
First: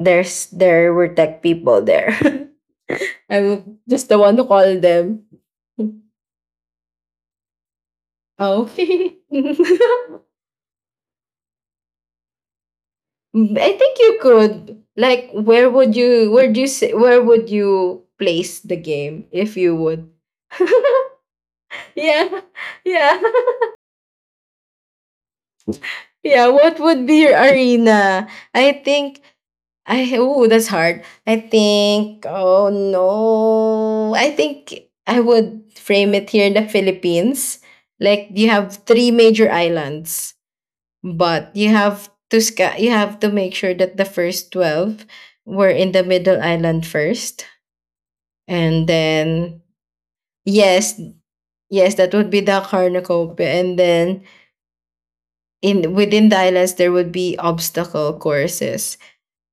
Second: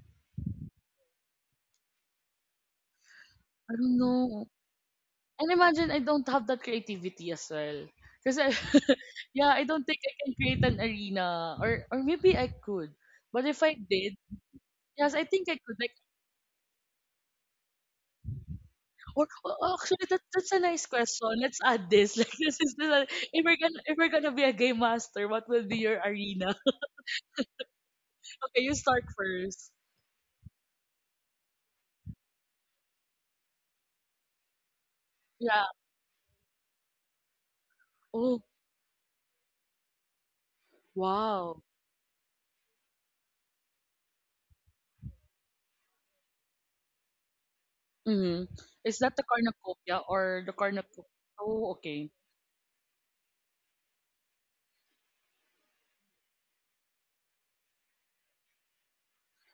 there were tech people there. I I'm don't just the one to know. call them. And imagine I don't have that creativity as well. Because I, Oh. yeah, I don't think I can create an arena, or maybe I could. But if I I think did, you could. yes, I Like, think I where could. would you? Where do you? Say, where would you place the game Or if you oh, actually, would? That's a nice question. Let's add this. Yeah, Like this is the yeah, if we're gonna be a game master, what will be your yeah. arena? What would be your arena? Okay, you I start think first. I oh, that's hard. I think, oh no. I think I would Yeah. frame it here in the Philippines. Like Oh you have three major islands, but wow. You have to make sure that the first 12 were in the middle island first. Mm-hmm. And Is that the then cornucopia or the yes, cornucopia? Oh yes, okay. that would be the cornucopia. And then in within the islands there would be obstacle courses.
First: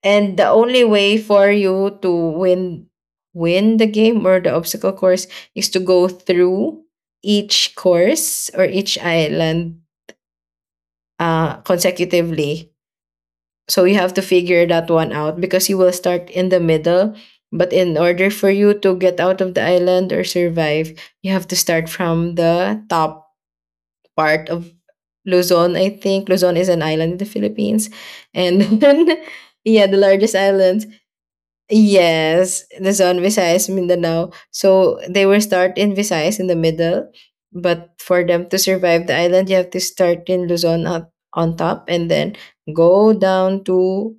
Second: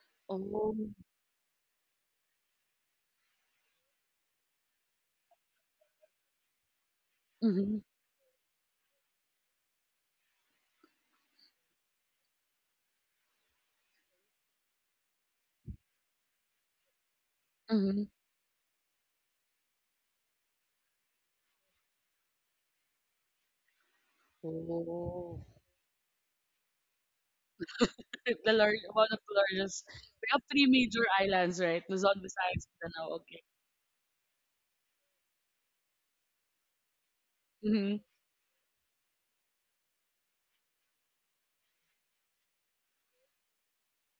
And the Oh. only way for you to win the game or the obstacle course is to go through each Mm-hmm. course or each island consecutively. So you have to figure that one out because you will start in the middle. But in Mm-hmm. order for you to get out of the island or survive, you have to start from the top part of Oh. Luzon, I think. Luzon is an island in the Philippines. The And large one of the largest. yeah, the We largest have three island. major islands, right? Luzon, Yes, Visayas, the Mindanao. zone Okay. Visayas Mindanao. So they will start in Visayas in the middle, but Mm-hmm. for them to survive the island, you have to start in Luzon on top, and then go down to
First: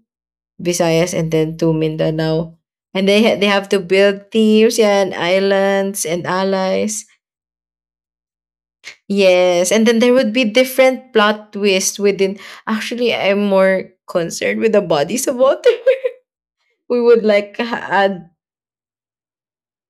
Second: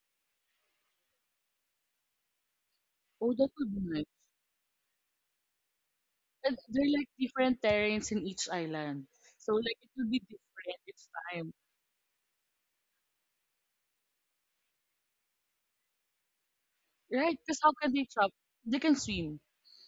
Visayas and then to Mindanao. And Oh, they that have would to be nice. build teams, yeah, and islands and And they're allies. like different terrains in each island. So Yes, like and it then will there be would be different each different time. plot twists within. Actually, I'm more concerned with the bodies of water. We would Right? like Because how ha- can they add. chop? They can swim.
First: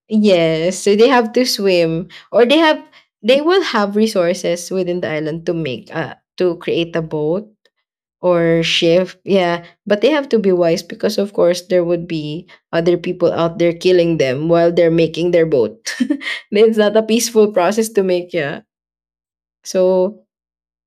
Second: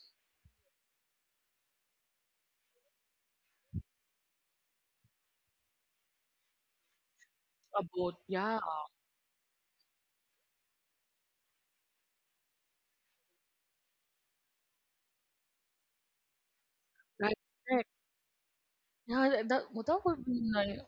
Yes, so they have to swim, or they will have resources within the island to make to create a boat A boat. Yeah. or ship. Yeah, but they have to be wise because of course there would be other people out there killing them while they're making their boat. It's not a Right. peaceful process Correct. to make, yeah. Yeah, that that well, that would So be nice.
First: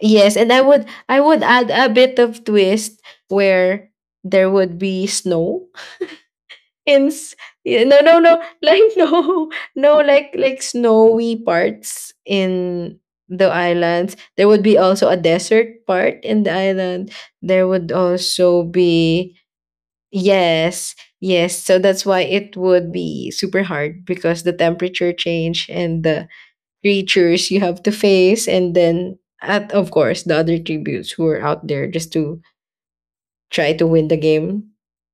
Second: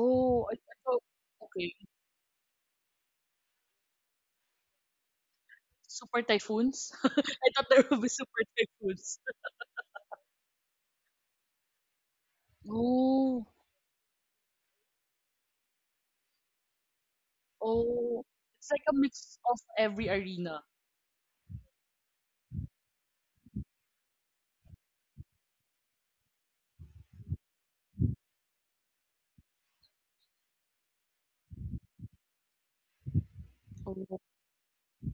yes, and I I would thought I would add okay. a bit of twist where there would be snow. Super typhoons. I Ins thought Yeah, there no, would be no, no, super like typhoons. no, no, like snowy parts in the Oh, islands. There would be also a desert part in the island. There would oh. also It's like a be mix of every arena. yes, yes. So that's why it would be super hard because the temperature change and the creatures you have to face, and then at of course the other tributes who are out there just to try to win the Oh, game.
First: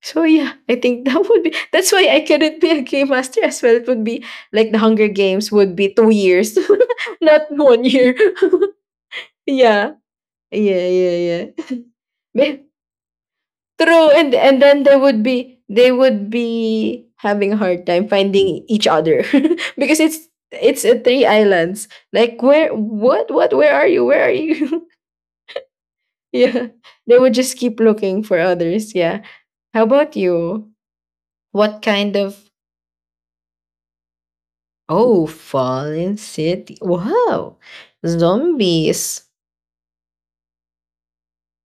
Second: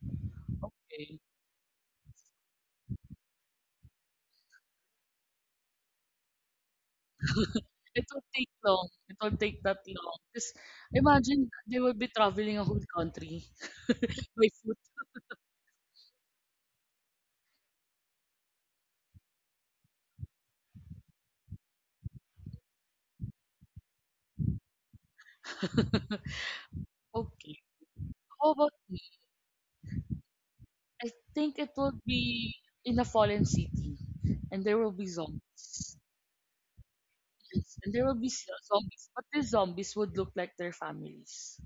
So yeah, I think okay. That's why I couldn't be a game master as well. It would be like the Hunger Games would be 2 years, not one It year. will take long. It will take that Yeah. long. Because Yeah, yeah, yeah. imagine they will be traveling a But- whole country. True. And My and foot. then they would be having a hard time finding each other. Because it's three islands. Like where what where are you? Where are you? Yeah. They would Okay. just keep looking for How about others. me? Yeah. How about you? I think it What will kind of be in a fallen city, and there will be Oh, zombies. Fallen City. Wow. Yes, and there will be zombies, but Zombies. these zombies would look like their families.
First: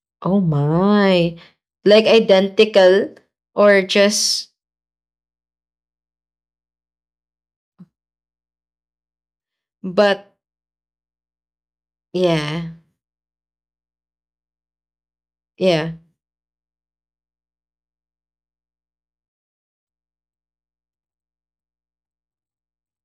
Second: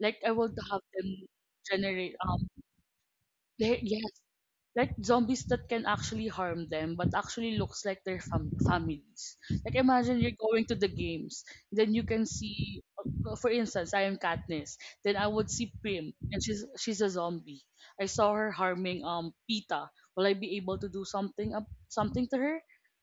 Like I Oh would have them my. Like generate identical there, or yes. just, Like zombies that can actually harm them, but actually looks like their families. Like imagine but you're going to the games, then you can yeah. see, for instance, I am Katniss. Then I would see Yeah. Pym, and she's a zombie. I saw her harming Pita. Will I be able to do something up something to her?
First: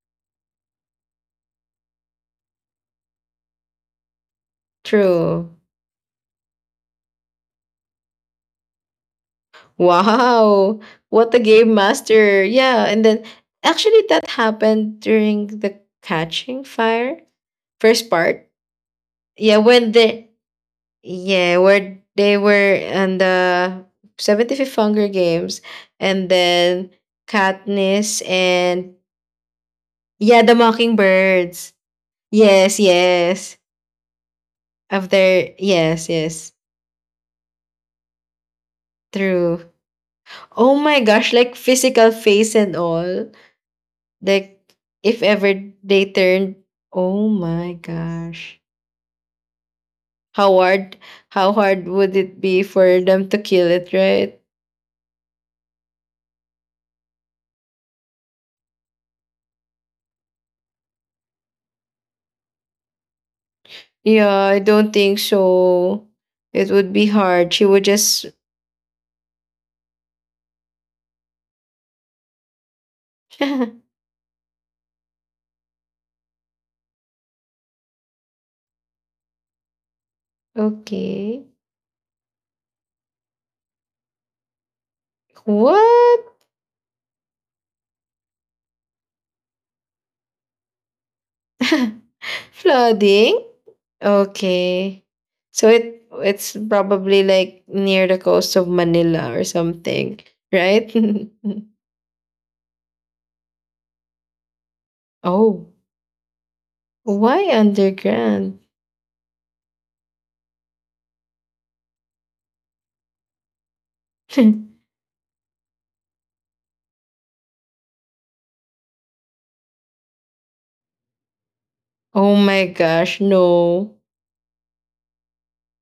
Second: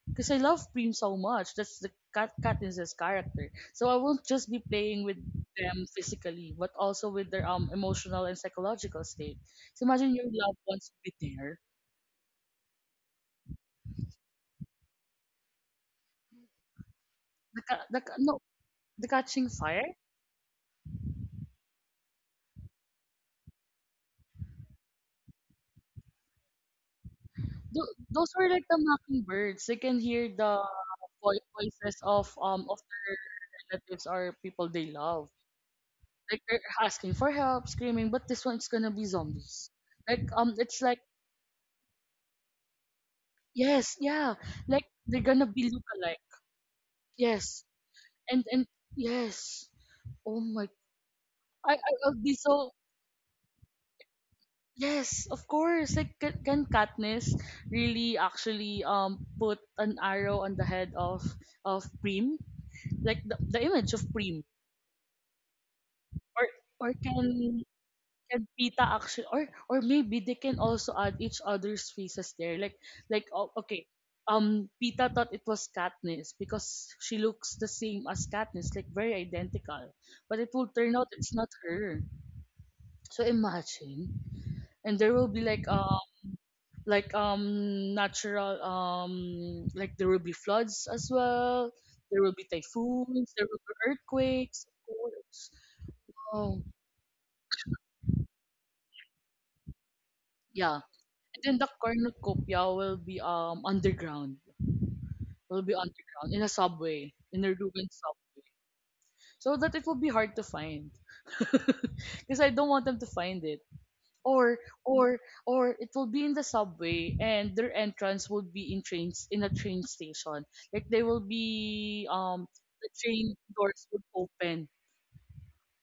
Because I love Preem so much. That's the Katniss's character. So I won't just be playing with True. them physically, but also with their emotional and psychological state. So imagine your loved Wow. ones would be What a there. game master. Yeah, and then actually that happened during the Catching Fire The first ca- no part. the catching Yeah, when fire. the Yeah, where they were in the 75th Hunger Games, and then Katniss Those were like the and mockingbirds. They can hear yeah, the the Mockingbirds. voices Yes, of their yes. relatives or people they Of love. their yes, Like yes. they're asking for help, screaming, but this one's gonna be True. zombies. Like Oh it's my like gosh, like physical face and all. yes, yeah, Like like they're if gonna ever be they lookalike. turned, oh Yes. my gosh. And yes. Oh How my. hard how hard I would would be it be so for them to kill it, right? yes, of course. Like can Katniss really actually put an arrow on the head of Prim? Like the image of Yeah, Prim. I don't think so. Or It would or be hard. She would just. can Pita actually, or maybe they can also add each other's faces there. Like oh, okay. Pita thought it was Katniss because she looks the same as Katniss, like very identical. But it will turn out it's Okay. not her. So imagine, and there will be like What? Natural like there will be floods as well. There will be typhoons. Flooding? There will be earthquakes. Of Okay. course. So it's Oh probably like near the coast of Manila or something, yeah, right? and then the cornucopia will be underground. Will Oh, be underground in a subway, in why a ruined subway, underground? so that it will be hard to find. Because I don't want them to find it. or or or it will be in the subway, and their entrance will be in trains in a train station. Like they will be Oh my the gosh, train doors no. would open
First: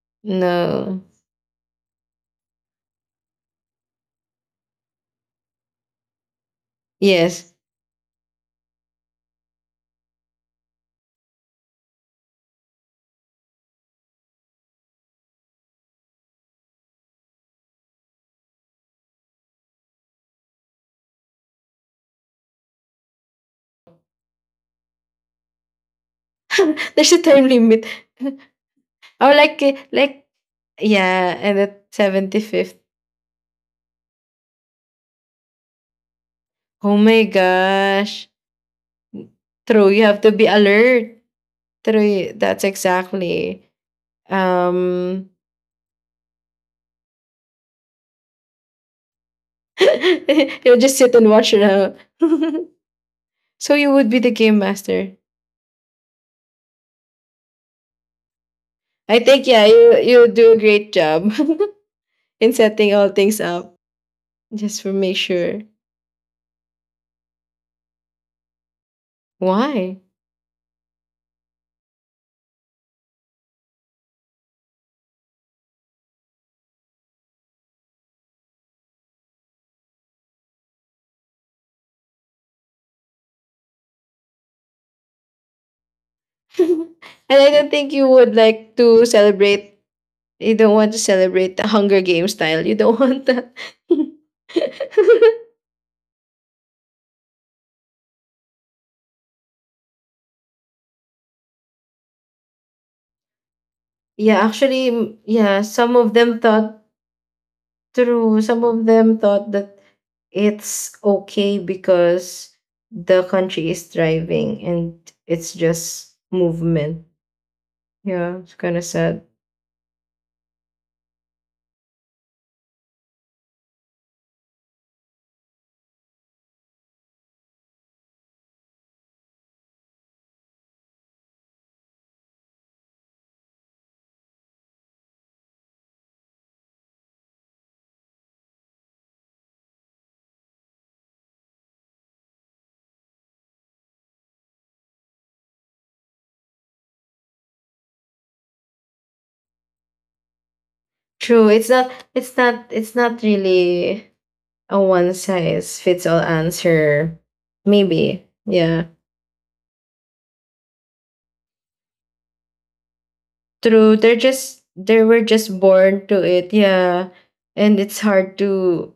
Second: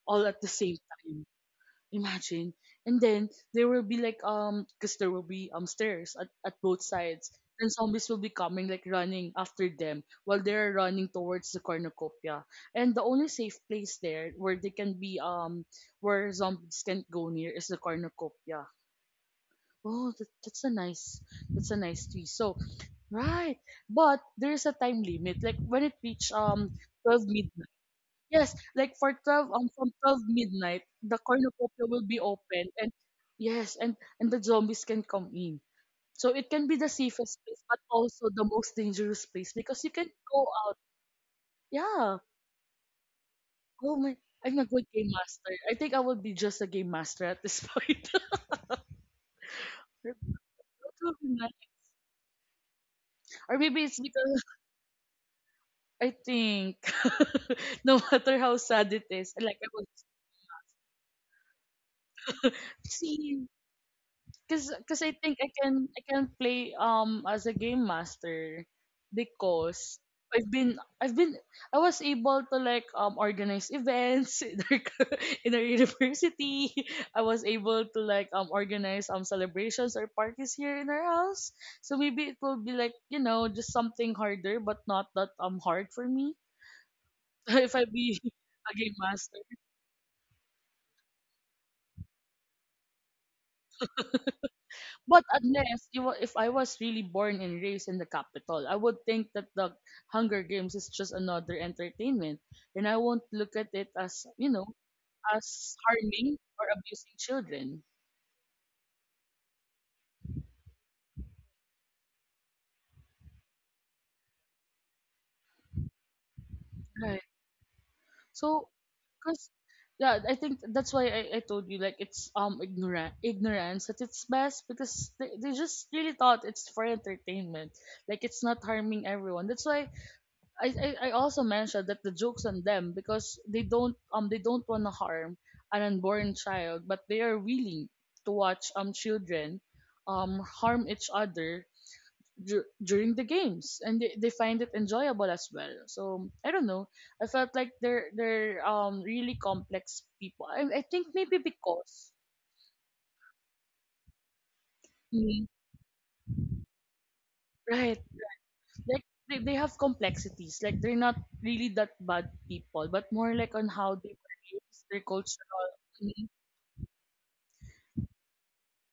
all at the same No. time, imagine, and then there will be like because there will be stairs at both sides, Yes. and zombies will be coming like running after them while they're running towards the cornucopia, and the only safe place there where they can be where zombies can't go near is the cornucopia. Oh, that, that's a nice twist. So, right, but there's a time limit. Like when it reached There's a 12 time midnight. limit. Oh, Yes, like for 12 like from 12 midnight, the yeah, and at cornucopia will be open, 75th. and yes, and the zombies can come in. So it can be the Oh my safest place, but gosh. also the most dangerous place because True, you you can have to be go out. alert. Yeah. True, that's exactly. Oh my, I'm a good game Um master. I think I will be just a game master at this point. That you'll just sit would and be watch nice. it out. Or So maybe you it's would be the because game master. I think no matter how sad it I is, think, like yeah, I would you do a great job in setting all things see, up. cause Just for cause I make think sure. I can play as a game master Why? because I've been I was able to like organize events in in our university. I was able to like organize celebrations or parties here in our house. So maybe it will be like just something harder, but not that hard for me And I don't if I think you be would a like game to master. celebrate. You don't want to celebrate the Hunger Games style. You don't want that. But unless if I was really born and raised in the capital, I would think that the Hunger Games is just another entertainment, and I won't look at it as Yeah, actually, yeah, as some of them harming or thought abusing children. true. Some of them thought that it's okay because the country is thriving and it's just movement. Right. Yeah, it's So, kind of sad. because yeah, I think that's why I told you like it's ignorant ignorance at its best because they just really thought it's for entertainment, like it's not harming everyone. That's why I also mentioned that the joke's on them because they don't want to harm an unborn child, but they are willing to watch children harm each other during the games, and they find it enjoyable as well. So I don't know. I felt like they're really complex people. I think maybe True. It's not. because It's not. It's not really a one Mhm. size fits all answer. Right, Maybe. Yeah. like they have complexities. Like they're not really that bad people, but more like on True. how They're they were just. raised, They their were just cultural born to it. Yeah. And it's hard to.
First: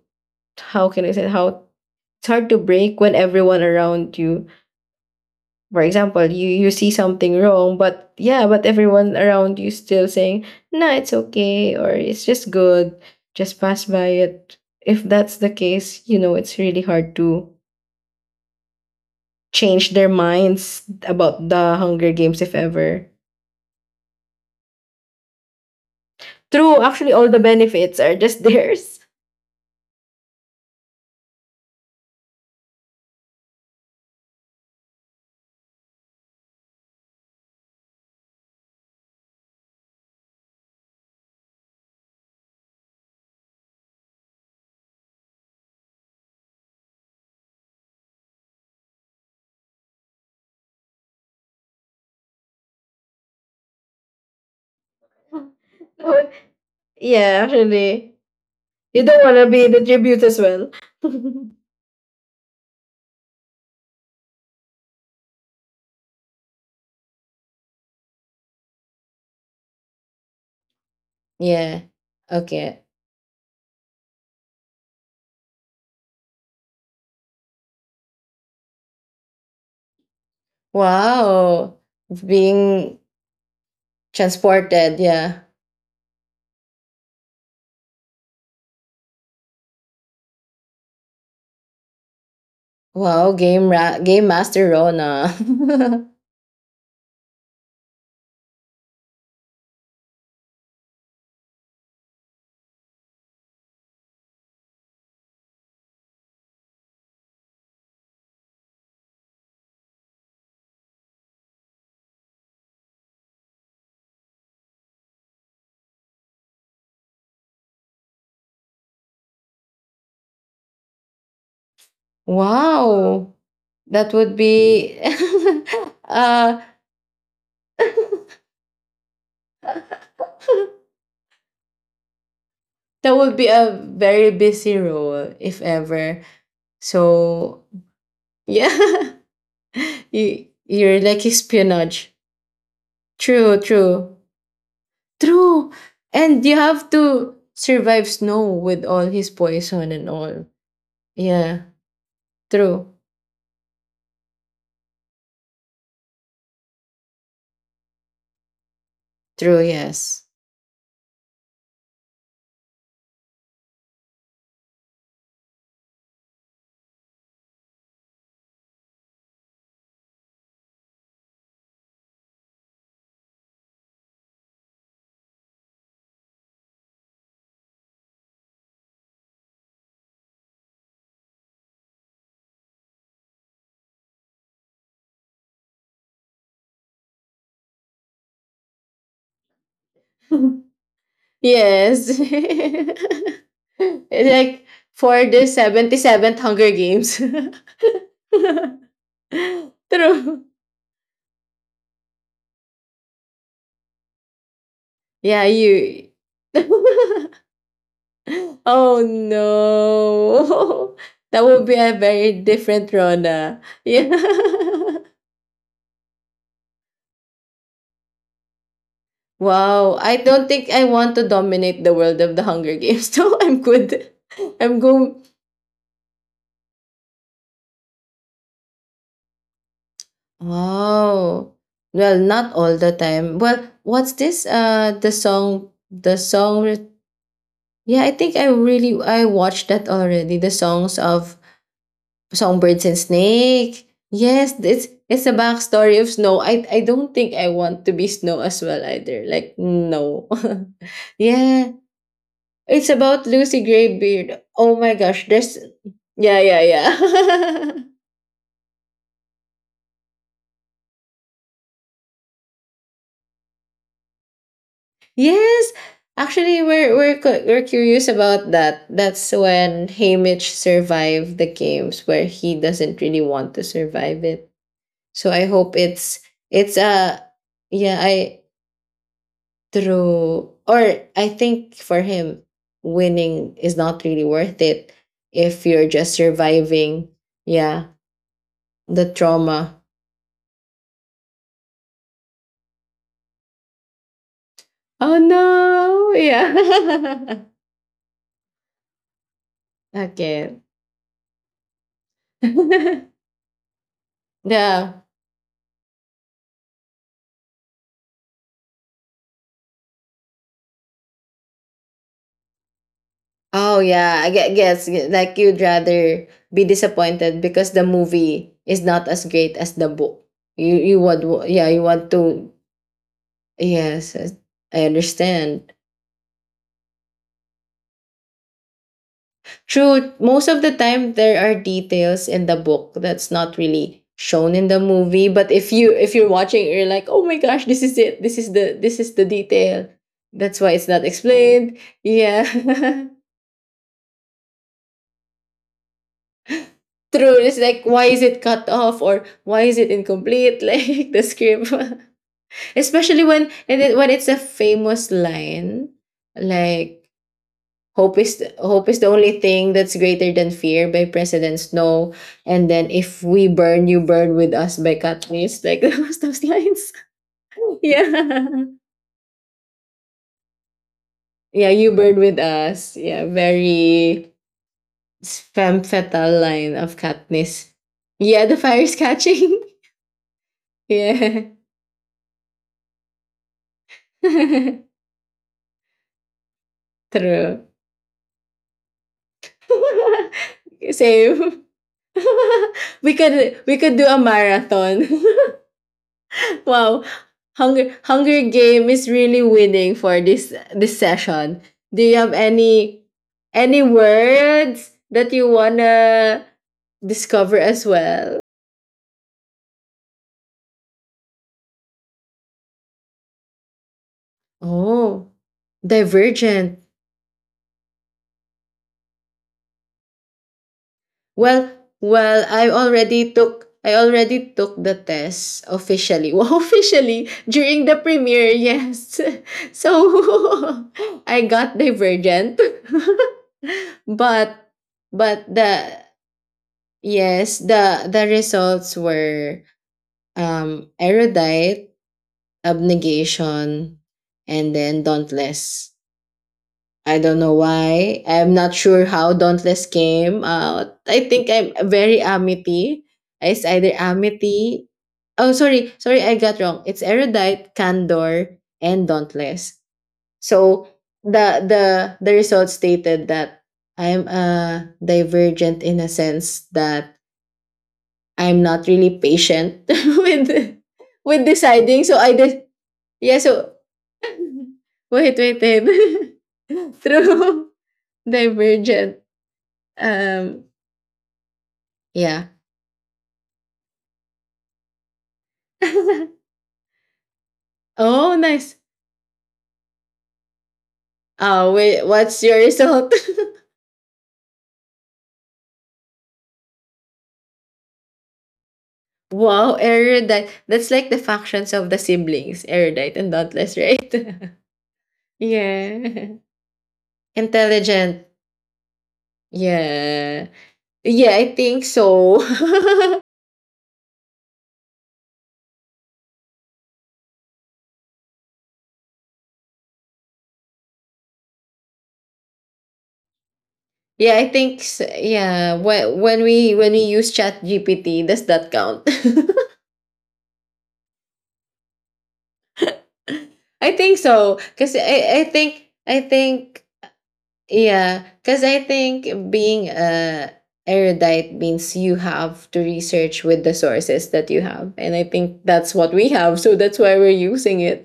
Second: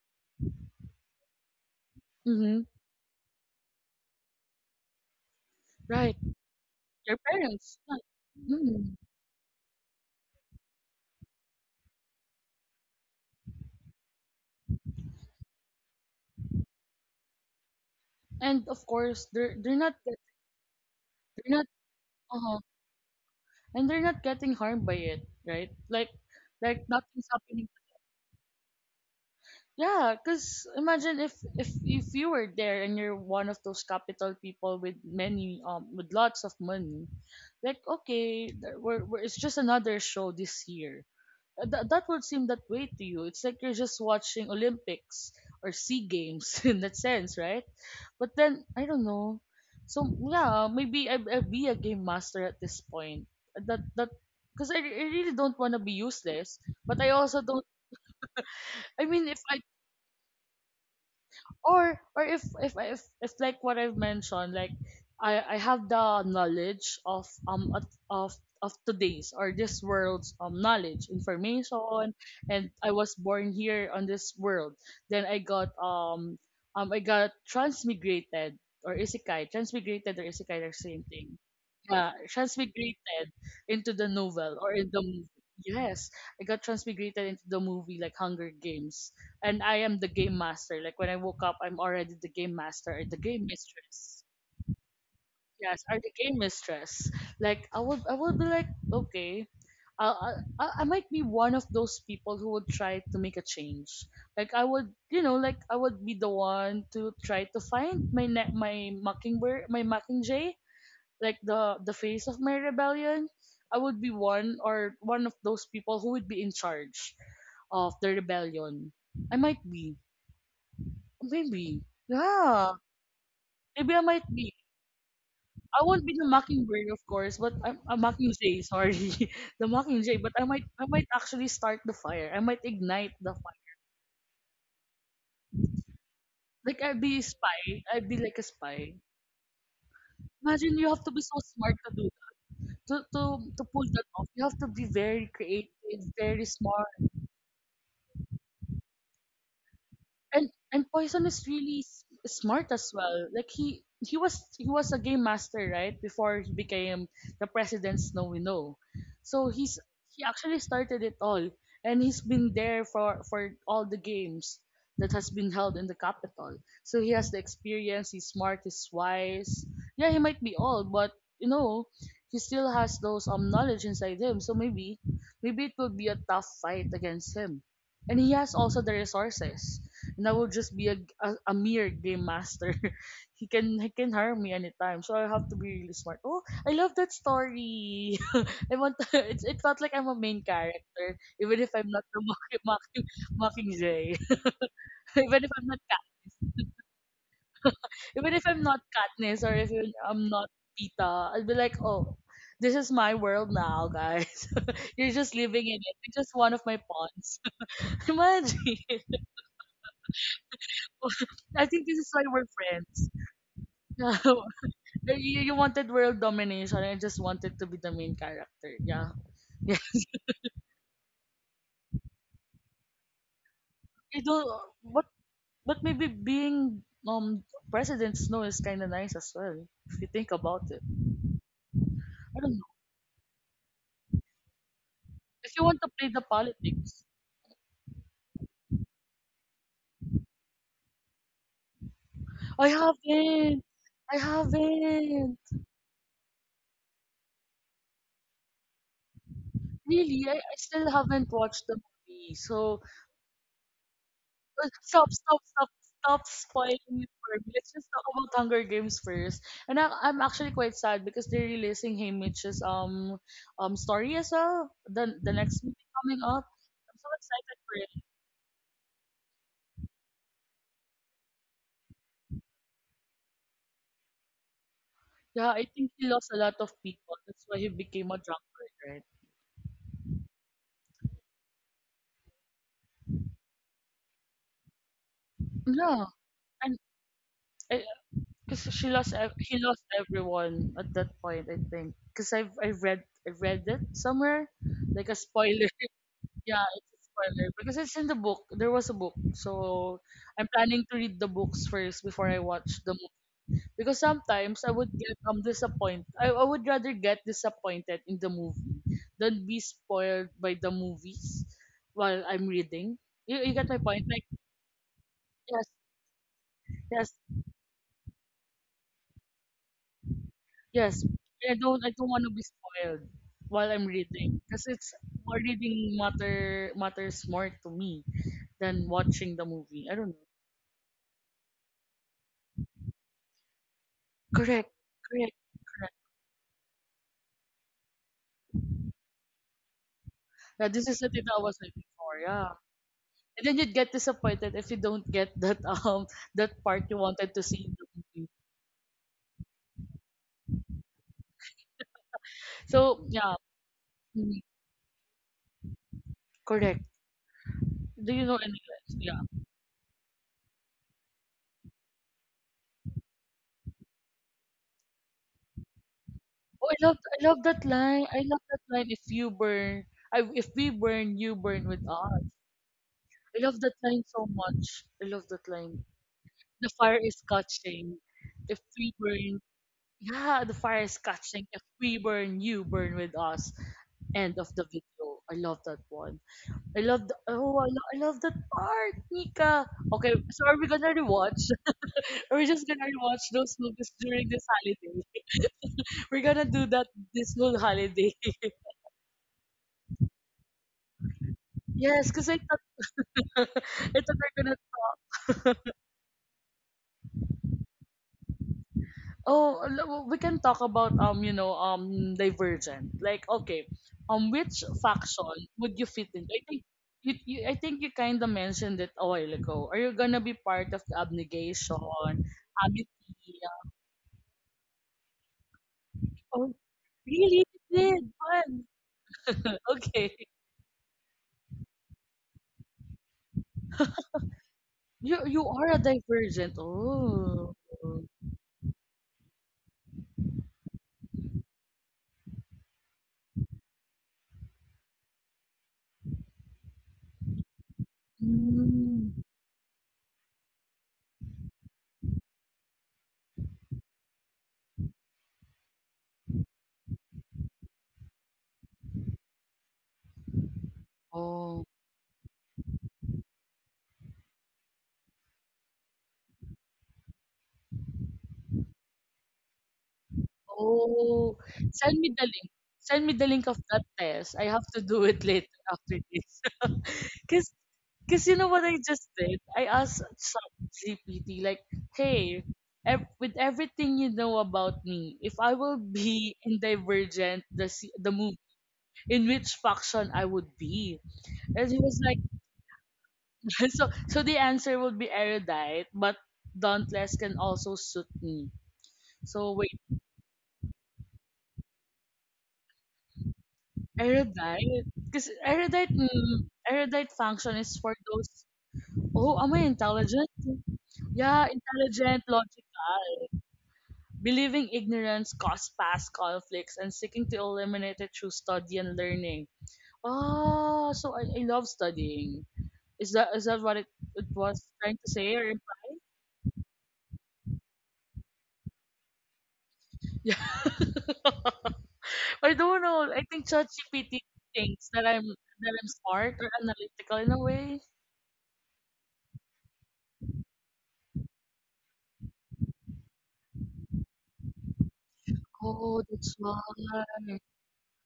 How can I say? How it's hard to Mm-hmm. break when everyone around you, for Right. example, you see Their something wrong, parents, but yeah, yeah. but Mm. everyone around you still saying, nah, it's okay, or it's just good, just pass by it. If that's the case, you know, it's really hard to And of course, they're they're change not their get- minds about they're not the Hunger Games, if uh ever. and they're not getting harmed by it, right? True, Like actually nothing's all the happening. benefits are just theirs. Yeah, because imagine if if you were there and you're one of those capital people with many with lots of money, like okay, we're it's just another show this year. That would seem that way to you. It's like you're just watching Olympics or Sea Games in that sense, right? But then I don't know. So yeah, maybe I'd be a game master at this point. That that because I really don't want to be useless, but I also Yeah, don't. actually I you don't mean, want if to I be the tribute as well. or if like what I've mentioned, like I have the knowledge of of today's or this world's knowledge Yeah. information, and Okay. I was born here on this world. Then I got transmigrated or isekai. Transmigrated or isekai are same thing. Wow. Yeah, Being transmigrated into the novel or in transported, the movie. yeah. Yes, I got transmigrated into the movie like Hunger Games, and I am the game master. Like when I woke up, I'm already the game master or the Wow, game mistress. game master Rona. Yes, or the game mistress. Like I would be like, okay, I might be one of those people who would try to make a change. Like I would, you know, like I would be the one to try to find my mockingbird, my mockingjay, like the face of my rebellion. I would be one or one of those people who would be in charge of the rebellion. I might be. Maybe. Yeah. wow. Maybe I That might would be. be I won't be the uh mockingbird, of course, but I'm a mockingjay. Sorry, the mockingjay. But I might actually start the fire. I might ignite that the would be fire. a very busy role if ever. Like I'd be a So, spy. I'd be like a spy. yeah. you Imagine you you're have to be like so smart to do espionage. that, to to True, to pull that true. off. You have to be very True. creative, very And you smart. have to survive Snow with all his poison and all. And Poison is Yeah. really smart as True. well. Like he was a game master right before he became the president's no we know. So True. he's he Yes. actually started it all, and he's been there for all the games that has been held in the capital. So he has the experience. He's smart. He's wise. Yeah, he might be old, but you know he still has those knowledge inside him. So maybe maybe it will be a tough fight against him, and he has also the resources, and I will just be a mere game master. He can hire me anytime, so I have to be really smart. Oh, I love that story. I want it. It felt like I'm a main character, even if I'm not the Yes. mocking mocking, mocking Jay. It's like for even the if I'm not Kat, 77th Hunger Games. even if I'm not Katniss, or if I'm True. not Pita, I'll be like, oh, this is my world now, guys. You're just Yeah, living in it. you. You're just one of my pawns. Imagine. Oh no. That would I be think a this is why very we're different Rona. Yeah. friends. Like, you wanted world domination. I just wanted to be the main character. Yeah. Yeah. Wow. I don't think I want to dominate the world of the Hunger Games. So I'm good. You don't, I'm but, go but maybe being President Snow is kind of nice as well, if you think about it. Oh, well, I don't not know. all the time. Well, what's this? The If you song, want to play the the song. re- politics, Yeah, I think I watched that already. The songs of I Songbirds and haven't. Snake. I Yes, it's a haven't. backstory of Snow. I don't think I want to be Snow as well either. Like Really, no, I still haven't watched the yeah. movie. So It's about Lucy Greybeard. Oh my stop, gosh, there's stop yeah, yeah, spoiling it for me. Let's yeah. just talk about Hunger Games first. And I'm actually quite sad because they're releasing Hey Mitch's story as well. The next Yes, movie coming up. actually, I'm so excited we're for it. curious about that. That's when Haymitch survived the games where he doesn't really want to survive it. So I Yeah, I hope think he it's lost a lot of it's people. a, That's why he yeah. became a I drunkard, right? true or I think for him, winning is not really worth it if you're Yeah, just and surviving, yeah, because she the lost, he trauma. lost everyone at that point. I think because I read it somewhere, like a Oh spoiler. no! Yeah, it's a Yeah. spoiler because it's in the book. There was a book, so I'm Okay. planning to read the books first before I watch the movie. Because sometimes I would Yeah. get disappointed. I would rather get disappointed in the movie than be spoiled by the movies while I'm reading. You get my Oh, point? yeah, Like I guess, like, you'd yes, rather be yes, disappointed because the movie is not as great as the book. You yes. would wa Yeah, you I don't want want to be to. spoiled while I'm Yes, yes, reading because I it's more understand. reading matters more to me than watching the movie. I don't True, know. most of the time there are details in the book that's not really shown Correct, in the movie, correct. but if you're watching, you're like, "Oh my gosh, this is it. This is the detail." That's Yeah, why this it's is not, the oh, tip I was explained. looking for. Yeah. Yeah, and then you'd get disappointed if you don't get that that part you wanted to True. It's see in like, the why is movie. it cut off or why is it incomplete? Like the script, So especially yeah, when and it, when it's mm, a famous line, correct. like Do hope you know is the, any? hope is the Yeah. only thing that's greater than fear, by President Snow, and then if we burn, you burn with us, by Katniss. Like those Oh, lines. I love that line. I love that Yeah, line. If we burn, you burn yeah, with you burn us. with us. Yeah, I love that line so very much. I love that line. femme fatale The line fire of is Katniss. catching. Yeah, If the we fire's burn, catching. yeah, the fire is catching. Yeah. If we burn, you burn with us. End of the video. I love that one. I love the, oh, True. I love that part, Nika. Okay, so are we gonna rewatch? Same. Are we just gonna we rewatch those could we movies could do a during this holiday? marathon. We're gonna do that Wow. this whole Hunger holiday. Hunger Game is really winning for this session. Do Yes, you because have I thought, any I thought any we're gonna words talk. that you wanna discover as well? Oh, we can talk about you know, Divergent. Like, okay, which faction Oh, would you fit into? I think Divergent. You I think you kind of mentioned it a while ago. Are you gonna be part of the Well abnegation, well, I amity? already took I already took the test officially. Oh, Well, officially really? You during the did? premiere, Fun. yes. So Okay. I got Divergent. but You but you are the a divergent. Oh. yes, the results were Erudite, Abnegation, and then Dauntless. I don't know why. I'm not sure Mm. how Dauntless came out. I think I'm very Amity. It's either Amity. Oh, sorry. Sorry, I got wrong. It's Erudite, Candor, and Dauntless. So Oh. the the result stated that I'm Divergent, in a sense that I'm not really patient with Oh. with Send deciding. me So the link. Send me the yeah. link of So that test. I have to do it wait, later wait, wait. after this. Cause, True. cause you know what I just Divergent. did? I asked Um, ChatGPT like, hey, Yeah. With everything you know about me, if I will be in Divergent, the movie, Oh, nice. in which faction I would be? And he Oh, was wait, like what's your result? So the answer would be erudite, but dauntless can also suit me. So wait, Wow, Erudite. That's like the factions of the siblings, Erudite and Dauntless, right? erudite? Because erudite, Yeah. mm, erudite function is for Intelligent. those. Oh, am I intelligent? Yeah. Yeah, Yeah, I think intelligent, so. logical. Believing ignorance caused past conflicts and seeking to eliminate it through study and learning. Oh, so I love studying. Is that what it Yeah, I was think trying s to say? Or, yeah. When we use chat GPT, does that count? yeah. I don't know. I think I think ChatGPT so. thinks 'Cause that I'm I smart or think analytical in a way. yeah, because I think being a Erudite means you have to research with the sources that you have, and I think that's Oh, what we that's why. have, so that's why we're using it.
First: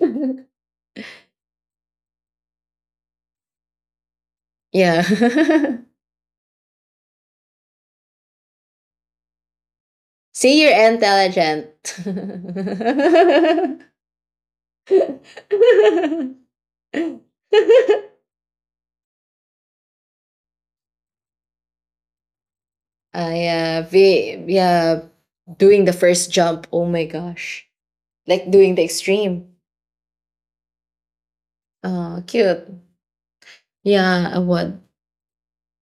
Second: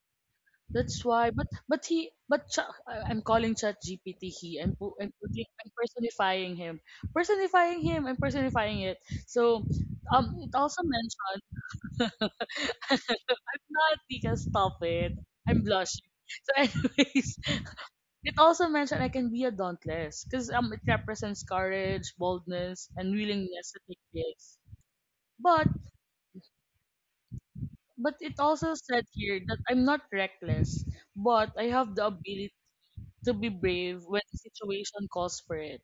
That's why. But I- I'm calling ChatGPT he. Yeah. I'm putting I'm personifying him. Personifying him. I'm personifying it. So it See, also you're mentioned intelligent. I'm not because stop it. I'm blushing. So anyways, it also mentioned I can be a dauntless because it represents courage, boldness, and willingness to yeah, take risks. yeah, But doing the first jump. Oh my gosh, but it like also doing the said here extreme. that I'm not reckless, but I have the Oh, ability cute. to be brave when the Yeah, what. situation calls for it.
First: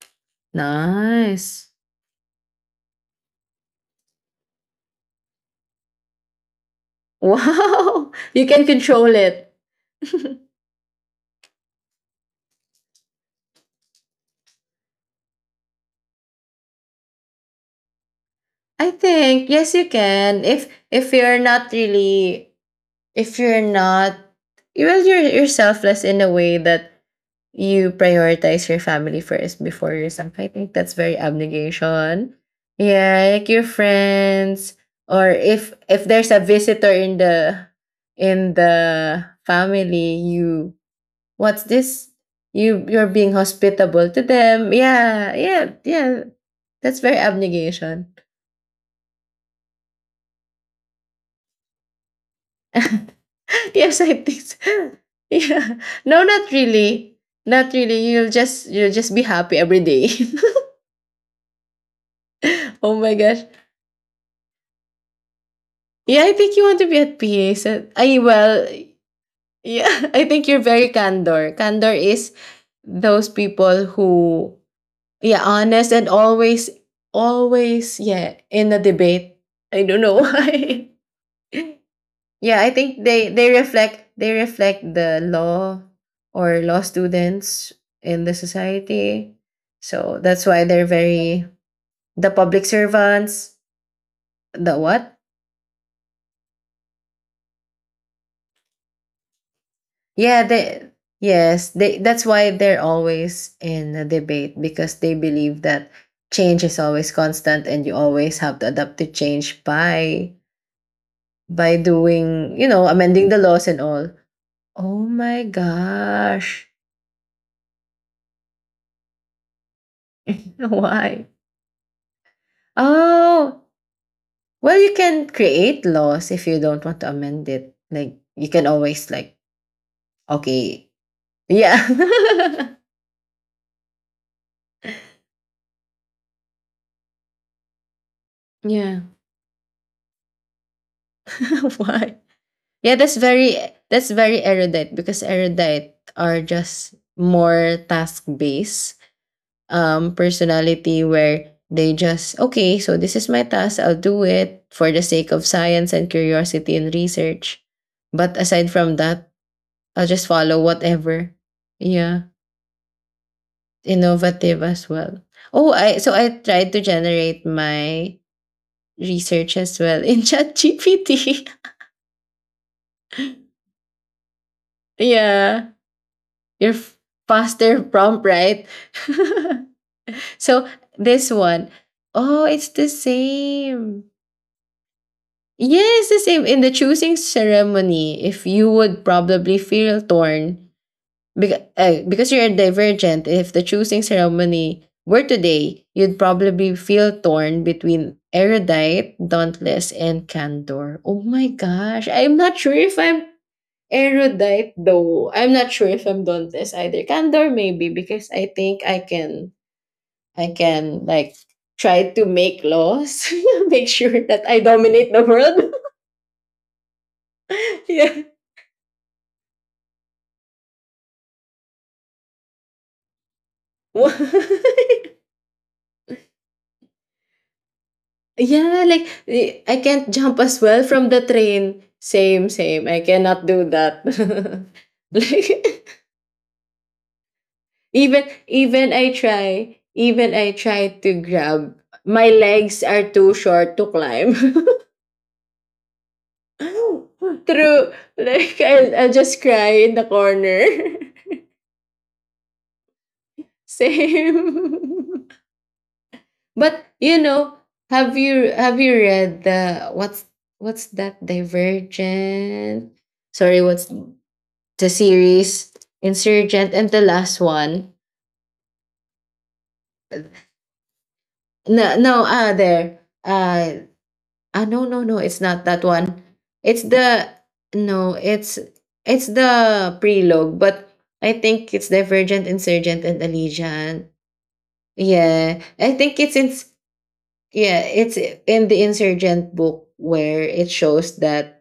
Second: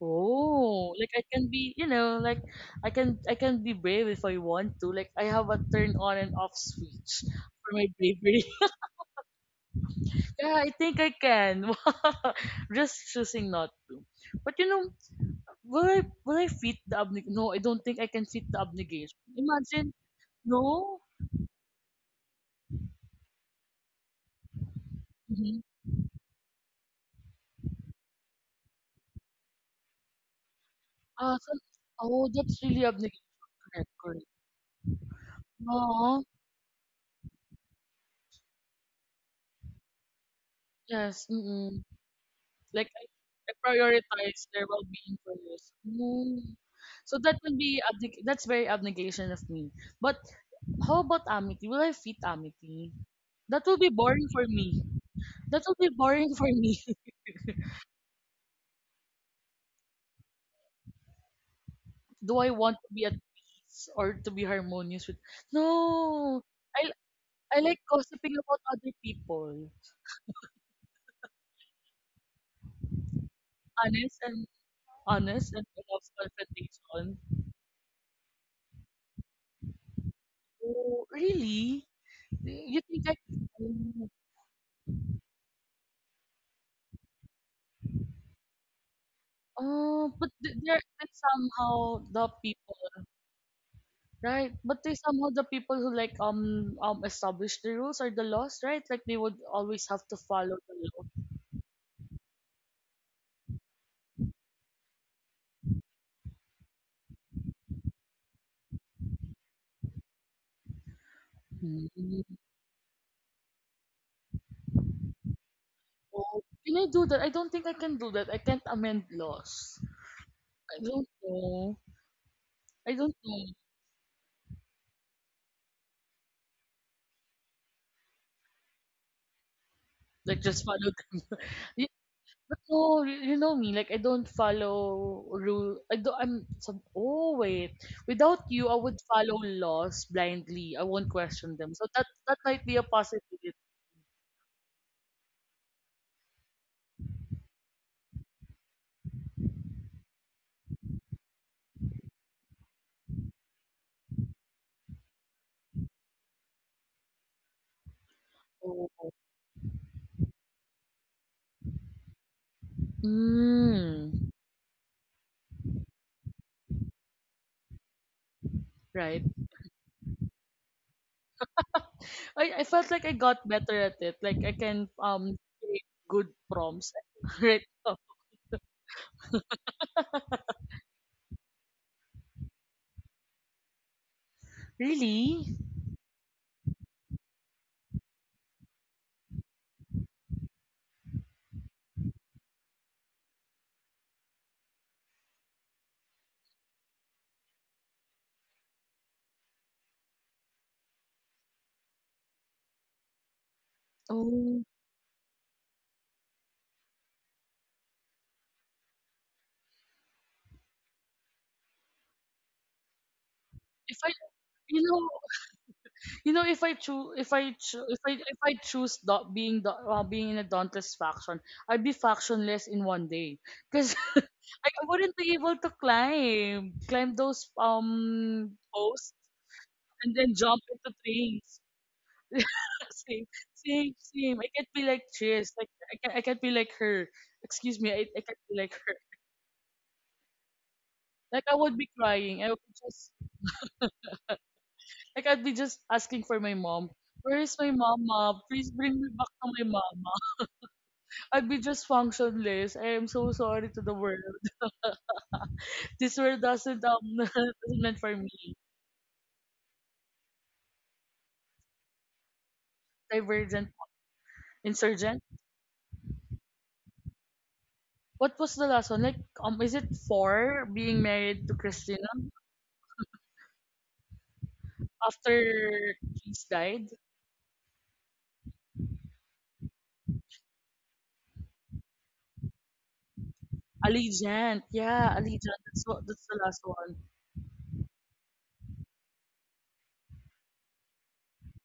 Oh, like I can Nice. be, you know, like I can be brave if I want to. Like I have a turn on and off switch for my Wow. bravery. You can control it. Yeah, I think I can. Just choosing not to. But you know, will I fit the obli no, I don't think I can fit the I obligation. think yes, you Imagine can. If no? if you're not really, if you're not, well, you're Mhm. selfless in a way that you prioritize your family first before yourself. I think that's very Ah, so oh, Abnegation. that's really obligation. Yeah, like your Correct, correct. friends, or if Oo, there's a visitor in the family, you, yes, what's mm. this? You Like, I you're being I hospitable to prioritize their them. well-being Yeah, first. yeah, yeah. No. That's So very that would be obligation. abneg that's very abnegation of me. But how about amity? Will I fit amity? That will be Yes, I boring think. for me. So. That will Yeah. be No, boring for not me. really. Not really. You'll just be happy every day. Do I want to Oh be at my gosh. peace or to be harmonious with? Yeah, I No! think you want I to be at PA. I like So, I gossiping about Well, other people. yeah. I think you're very Candor. Candor is those people Honest and who, yeah, honest and honest and loves always confrontation. always yeah, in a debate. I don't know why. Oh, really? Yeah, I You think think I? they reflect the law, or law students, in the society. Oh, So but that's why they're there very somehow the the public people, servants, right? the But they what? somehow the people who like establish the rules or the laws, right? Like they would always have to Yeah, follow the they law. yes, they that's why they're always in a debate, because they believe that change is always constant and you always have to adapt to change by Hmm. doing, you know, amending the laws and all. Oh my Oh, gosh. can I do that? I don't think I can do that. I can't amend laws. I don't Why? know. I don't know. Oh, well, you can create laws if you don't want to amend it. Like you can always, like, Like just follow okay. them. Yeah. You no, you know me, like I don't follow rule. I don't. I'm. Some, oh wait, without you, I would Yeah. follow laws blindly. I won't question them. So that Why? that might be a Yeah, that's possibility. very, that's very Erudite, because Erudite are just more task based personality, where they just, okay, so this is my task, I'll do it for the sake of science and curiosity and research. But aside from Oh. that, I'll just follow whatever. Yeah. Mm, Innovative as well. Oh, I So I tried to generate my right. research as well in ChatGPT. I felt like I got better at it. Like I can Yeah, create good your prompts. Right. faster Oh, prompt, right? So this one, oh, it's the same. really? Yes, the same in the choosing ceremony. If you would probably feel torn. Because you're a Divergent, if the choosing ceremony were today, you'd probably feel torn between Erudite, Dauntless, and Candor. Oh my gosh. I'm not sure if I'm Oh, Erudite though. I'm not sure if I'm Dauntless either. Candor maybe, because I think I can like try to make laws, make if I sure that I you know dominate the world. you know, if I choose, if I Yeah. if I choose do- being in a dauntless faction, I'd be factionless in one day because I wouldn't be able to climb those Yeah, like, posts I can't and then jump jump as well into from the things. train. Same, same. I Same, cannot do same, that. same. I can't be like Chris. Like Like I can't be like her. Excuse me, I even can't be like her. even I try, even I try to Like I would be grab. crying. My I would be legs just are too short to climb. like I'd be just asking for my mom. Where is my True. mama? Like, Please bring I'll, me I'll back to just my cry in the mama. corner. I'd be just functionless. I am so sorry to the world. Same. This world doesn't But you know, doesn't meant for have you me. have you read the, what's that, Divergent? Sorry, Divergent, what's the insurgent. series? Insurgent and the last one. What was the last one? Like is it four being married to No, Christina no, there. Uh, no, no, no. It's not that after one. she's It's died? the No. It's the prelogue, but I think it's Divergent, Insurgent, and Allegiant. Allegiant, yeah, Allegiant. Yeah, I think That's the it's in last one. yeah, it's in the Insurgent book where it shows that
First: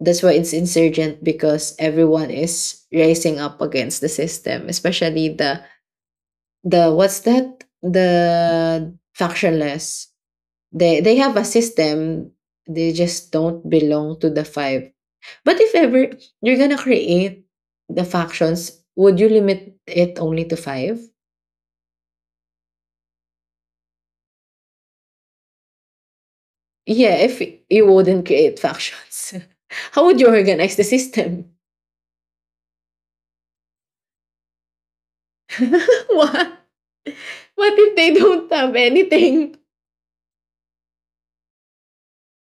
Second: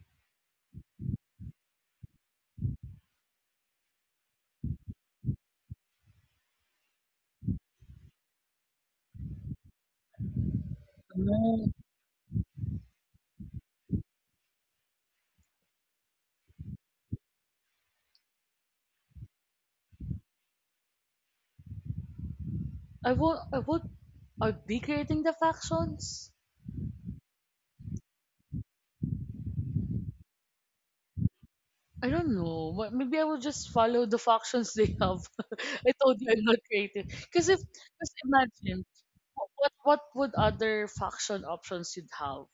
that's why it's Insurgent, because everyone is rising up against the system, especially the. The, what's that? The factionless. They have a No, system. They just don't belong to the five. But if ever you're gonna create the factions, would you limit it only to five? I won't. I would. I'd be creating the factions. Yeah, if you wouldn't create factions, how would you organize the system? I don't know. Maybe I will just follow the factions they have. I told you I'm What? not creative. Because if What if they just don't have imagine anything? What would other faction options you'd have?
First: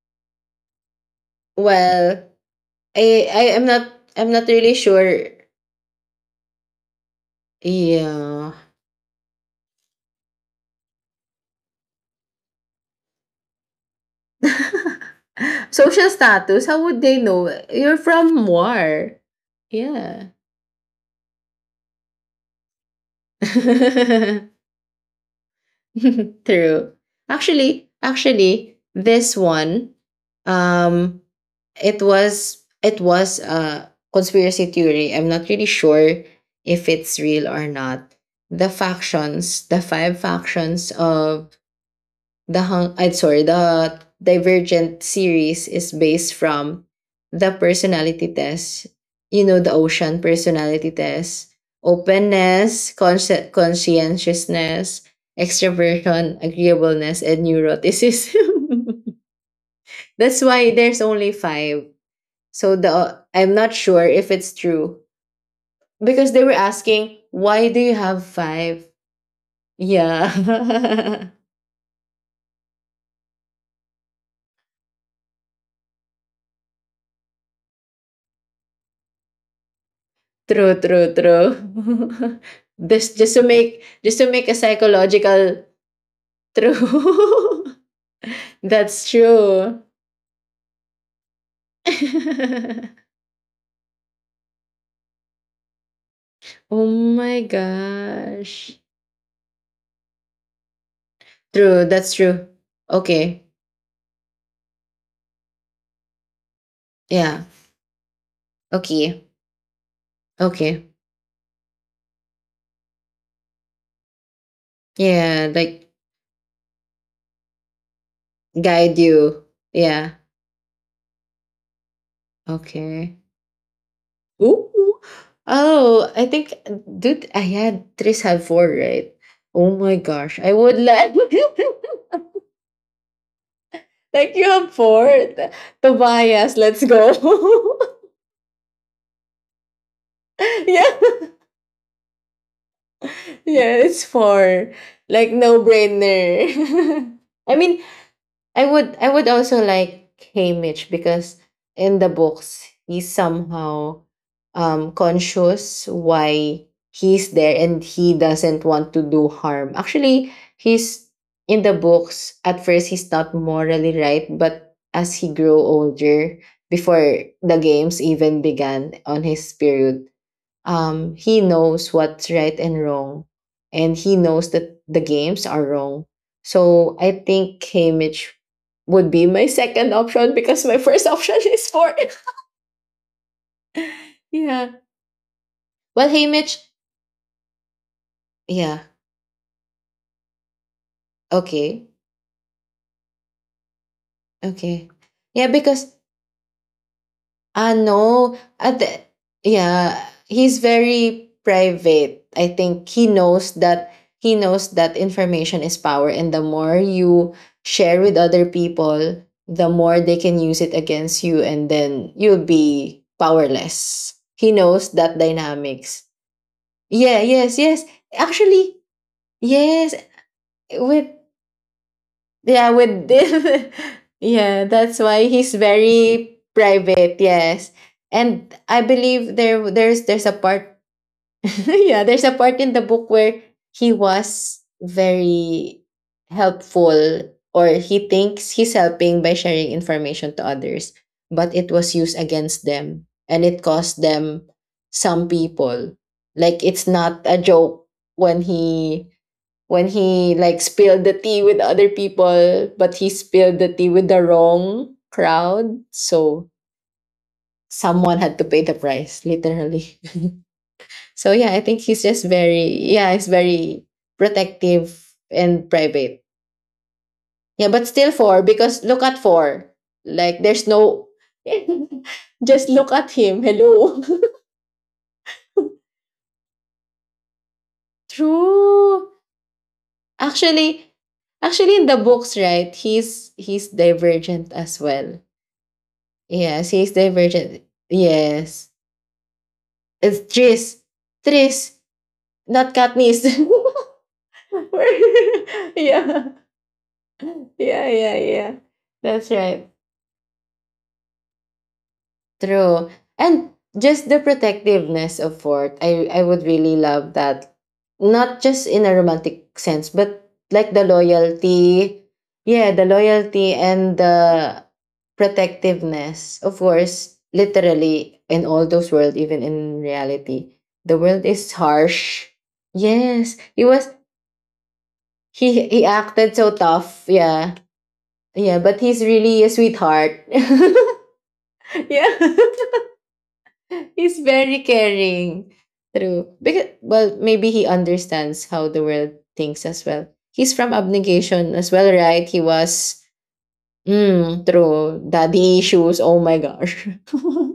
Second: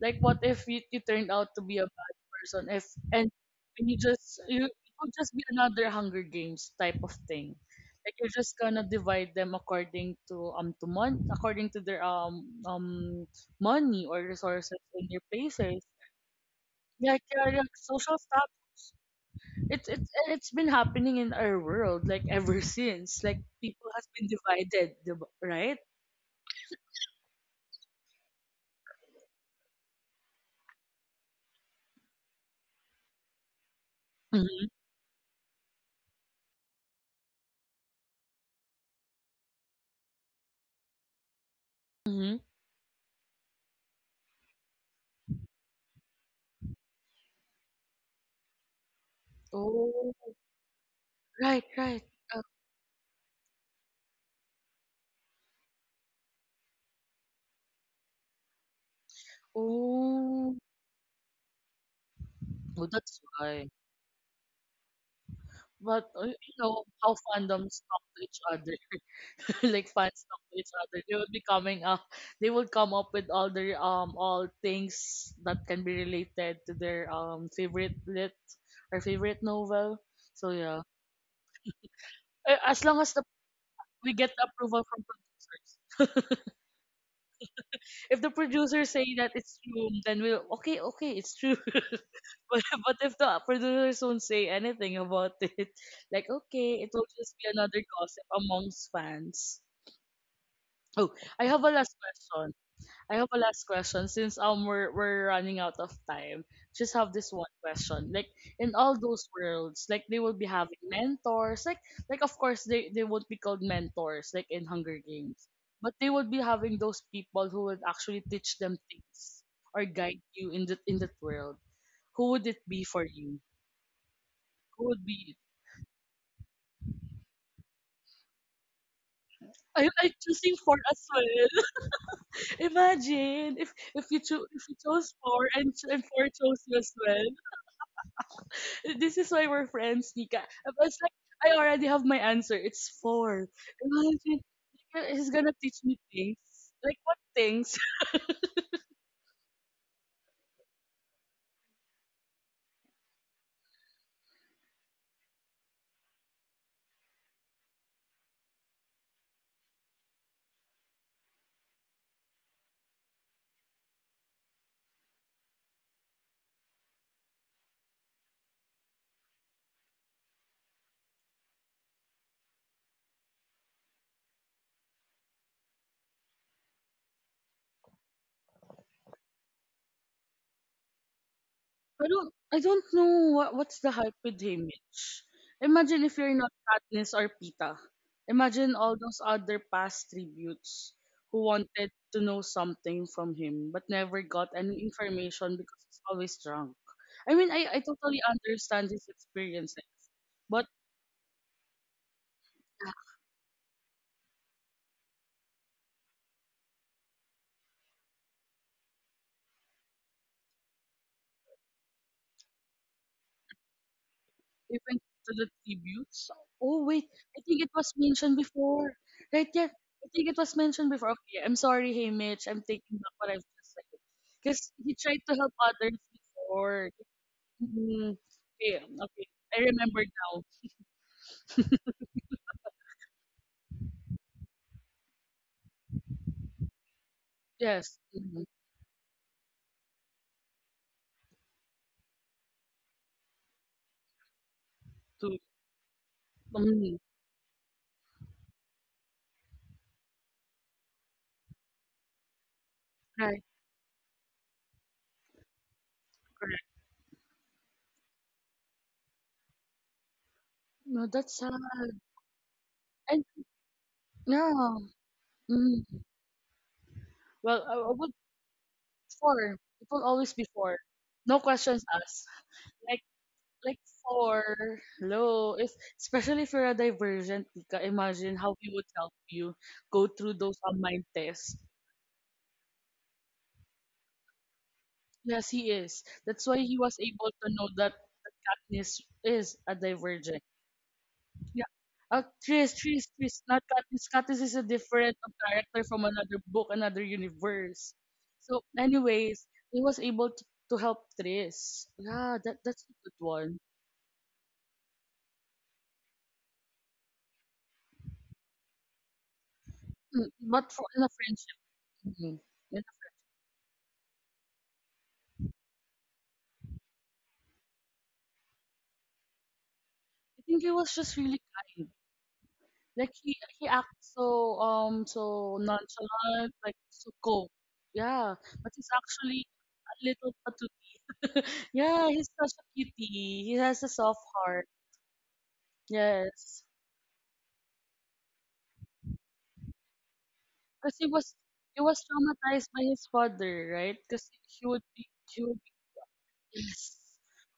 Like what if you turned out to be a bad Well, person? If and I I am and not you I'm just not you really it would sure. just be another Hunger Games type of thing. Like you're Yeah. just gonna divide them according to according to their money or resources in their places. Social status, how would they Like, yeah, know? like You're social from status, Moar. it's Yeah. and it's been happening in our world like ever since like people has been True. divided right. Actually, this one, um, it was a Mm-hmm, conspiracy theory. I'm not really sure if it's real or not. The factions, the five factions of mm-hmm. I'm sorry, the Divergent series, is based from the personality test. You know the Oh, ocean personality test: right, right. Uh, openness, conscientiousness, extroversion, agreeableness, and neuroticism. That's oh, why there's only five. So oh, that's the I'm why, not sure if it's true, but because they were you know how asking, why do fandoms you talk to have each other? five? Like fans talk to each other, Yeah. They will come up with all their all things that can be related to their favorite lit or favorite novel, so True, yeah. true, true. Eh, as long as This, the we just to get the make a approval from psychological. producers. True. If the producers say That's that it's true. true, then we'll okay, okay, it's true. But if the producers don't say anything about it, like okay, Oh it will just my be another gossip gosh. amongst fans. Oh, I have a True, last that's true. question. I have a Okay. last question since we're running out of time. Just have this Yeah. one question. Like in all Okay. those worlds, like they will be having Okay. mentors. Like of course they would be called mentors like in Hunger Games. Yeah, like, But they would be having those people who would actually teach them guide things you. or Yeah. guide you in that world. Who would it be for Okay. you? Who Ooh. would be it? Oh, I think, dude, I had Tris have four, right? Oh I my I gosh. I choosing for would as like well. Imagine if like, you if are you chose four bored. and four Tobias, chose you let's as well. go. This is why we're friends, Nika. I was like, Yeah. I already have my answer. It's four. Yeah, it's Imagine four. Nika is Like, gonna no teach me things. brainer. Like what I things? mean, I would also like Haymitch, because in the books he's somehow conscious why he's there and he doesn't want to do harm. Actually, he's, in the books, at first he's not morally right, but as he grew older, before the games even began on his period, he knows what's right and wrong, and he knows that the games are wrong. So I think Haymitch would be my second option, because my first option is for. I don't know what what's the hype with Yeah. him. Imagine Well, if you're not Haymitch, Katniss or Pita. Imagine yeah, all those other past tributes who okay, wanted to know something from him but never got any okay, yeah, information because because he's always drunk. I mean I totally no. At understand his experiences. Yeah, he's But very private. I think he knows that information is power, and the more you share with other people, the more they can use it against you, and then you'll be powerless. He knows even that to the dynamics. tributes? Oh wait, Yeah. I Yes. think it Yes. was mentioned Actually, before. Right, yeah. yes. I think it was mentioned With before. Okay, I'm sorry, hey Mitch. I'm Yeah, taking with back this. what I've just said. Because Yeah, he that's tried why to he's help others very before. private. Yes, Mhm. and Okay, I okay. believe I there remember there's there's a now. part, yeah, there's a part in the book where he was very helpful, or Yes. he Mhm. thinks he's helping by sharing information to others, but it was used against them, and it cost them some To people. Like, it's mhm. not a joke when he like spilled the tea with other people, but he Right, spilled the tea with the wrong crowd. So correct. someone had to pay the price, literally. No, So that's yeah, I think he's just very yeah, and he's very no. protective and Mhm. private. Well, Yeah, but I still would four, because look at for four. it will always Like, be there's for. no No questions asked. just look Like. at him. Like Hello. for. Hello. If, especially if you're a divergent, Tika, imagine how he would True. help you go through those Actually, online tests. In the books, right? He's Divergent as well. Yes, he is. That's why Yes, he he's was able to Divergent. know that Yes. Katniss is a It's divergent. Tris. Yeah. Tris, not Katniss. Tris, not Katniss. Katniss is a different character from Yeah. another book, another Yeah, universe. yeah, yeah. So, That's anyways, right. he was able to help Tris. Yeah, that's True. a good And one. just the protectiveness of Fort, I would really love that. Not just in a romantic sense, Mm, but but like the for in a friendship, loyalty. mhm. Yeah, the loyalty and the protectiveness. Of course, literally in all those world, even in I reality, think he was the just world really is kind. harsh. Like he Yes. he He was acted so so he acted so nonchalant, like tough. so cold. Yeah. Yeah, Yeah, but but he's he's really actually a a sweetheart. little patut. Yeah. Yeah, he's such a cutie. He has a soft He's very heart. caring. True. Yes, Because, well, maybe he understands how the world thinks as well. He's from because Abnegation as he well, was right? Traumatized by his father, right? Because True. He would Daddy be issues. Oh my gosh. yes.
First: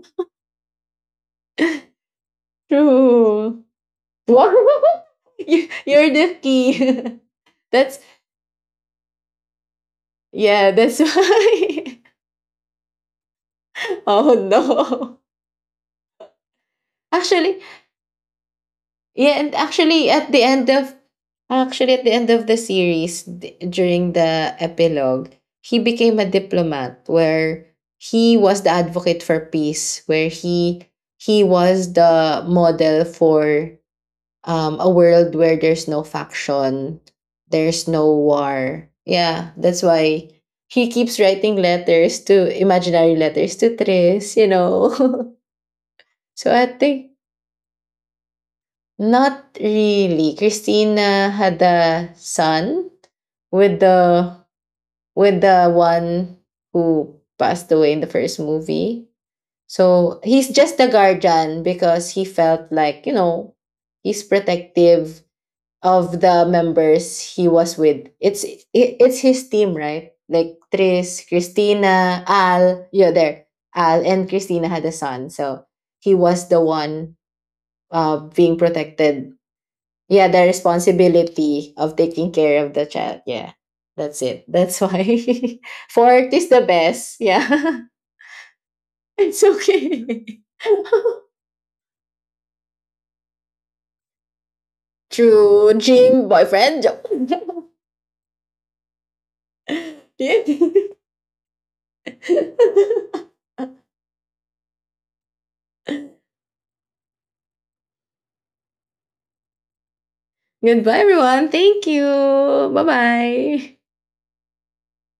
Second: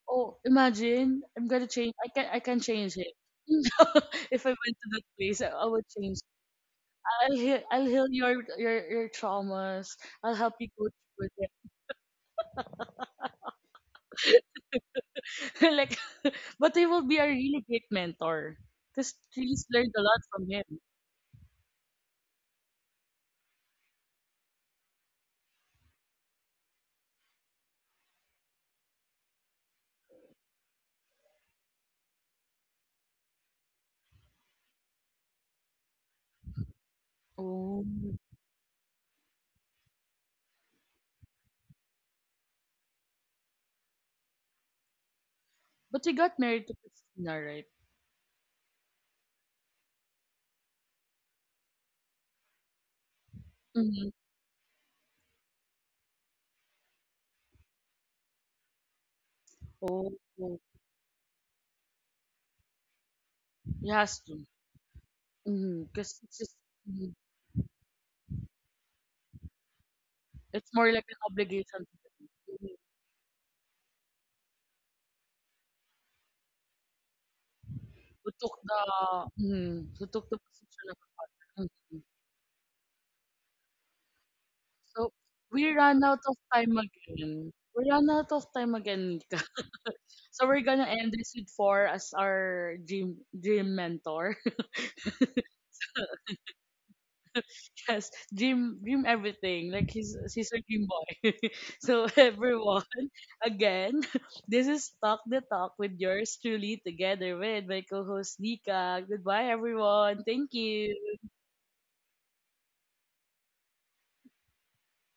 Oh, imagine I'm gonna change. I can change him. True. If I went to that What? place, I would You're change. the key. I'll that's heal your traumas. I'll help you Yeah, go that's through it. why. Oh no. Like, but they will be a Actually, really great mentor. Cause Yeah, and Chris learned a lot from him. Actually at the end of the series, during the epilogue, he became a diplomat where he was the advocate for peace, where he was the model for a world where there's no faction, Oh, there's no war. Yeah, that's why he keeps writing letters, to imaginary letters, to Tris. but he got So I married to think Christina, right? not really. Christina had a son with Mm-hmm. the with the one who passed away in the first movie. Oh, So he's oh, just the guardian, because he felt like, he has he's to. protective Mm-hmm. of Cause it's the just, mhm. members he was with. It's his team, right? Like It's more like an Tris, obligation to Christina, him. Mhm. Al, yeah, there. Al and Christina had a son. So he was the one, Who being took protected, the, mhm. Who yeah, took the the position of. responsibility of Mhm. taking care of the child. Yeah, that's it. That's why So we ran out fork of is the time best. again. Yeah, We ran out of time again. it's okay. So we're gonna end this with four as our dream dream mentor. True, dream boyfriend. Yes, dream dream everything. Like he's Yeah. he's a dream boy. So everyone, again, this is talk the talk with yours truly together with my co-host Nika. Goodbye, everyone. Thank Goodbye, you. everyone. Thank you. Bye bye.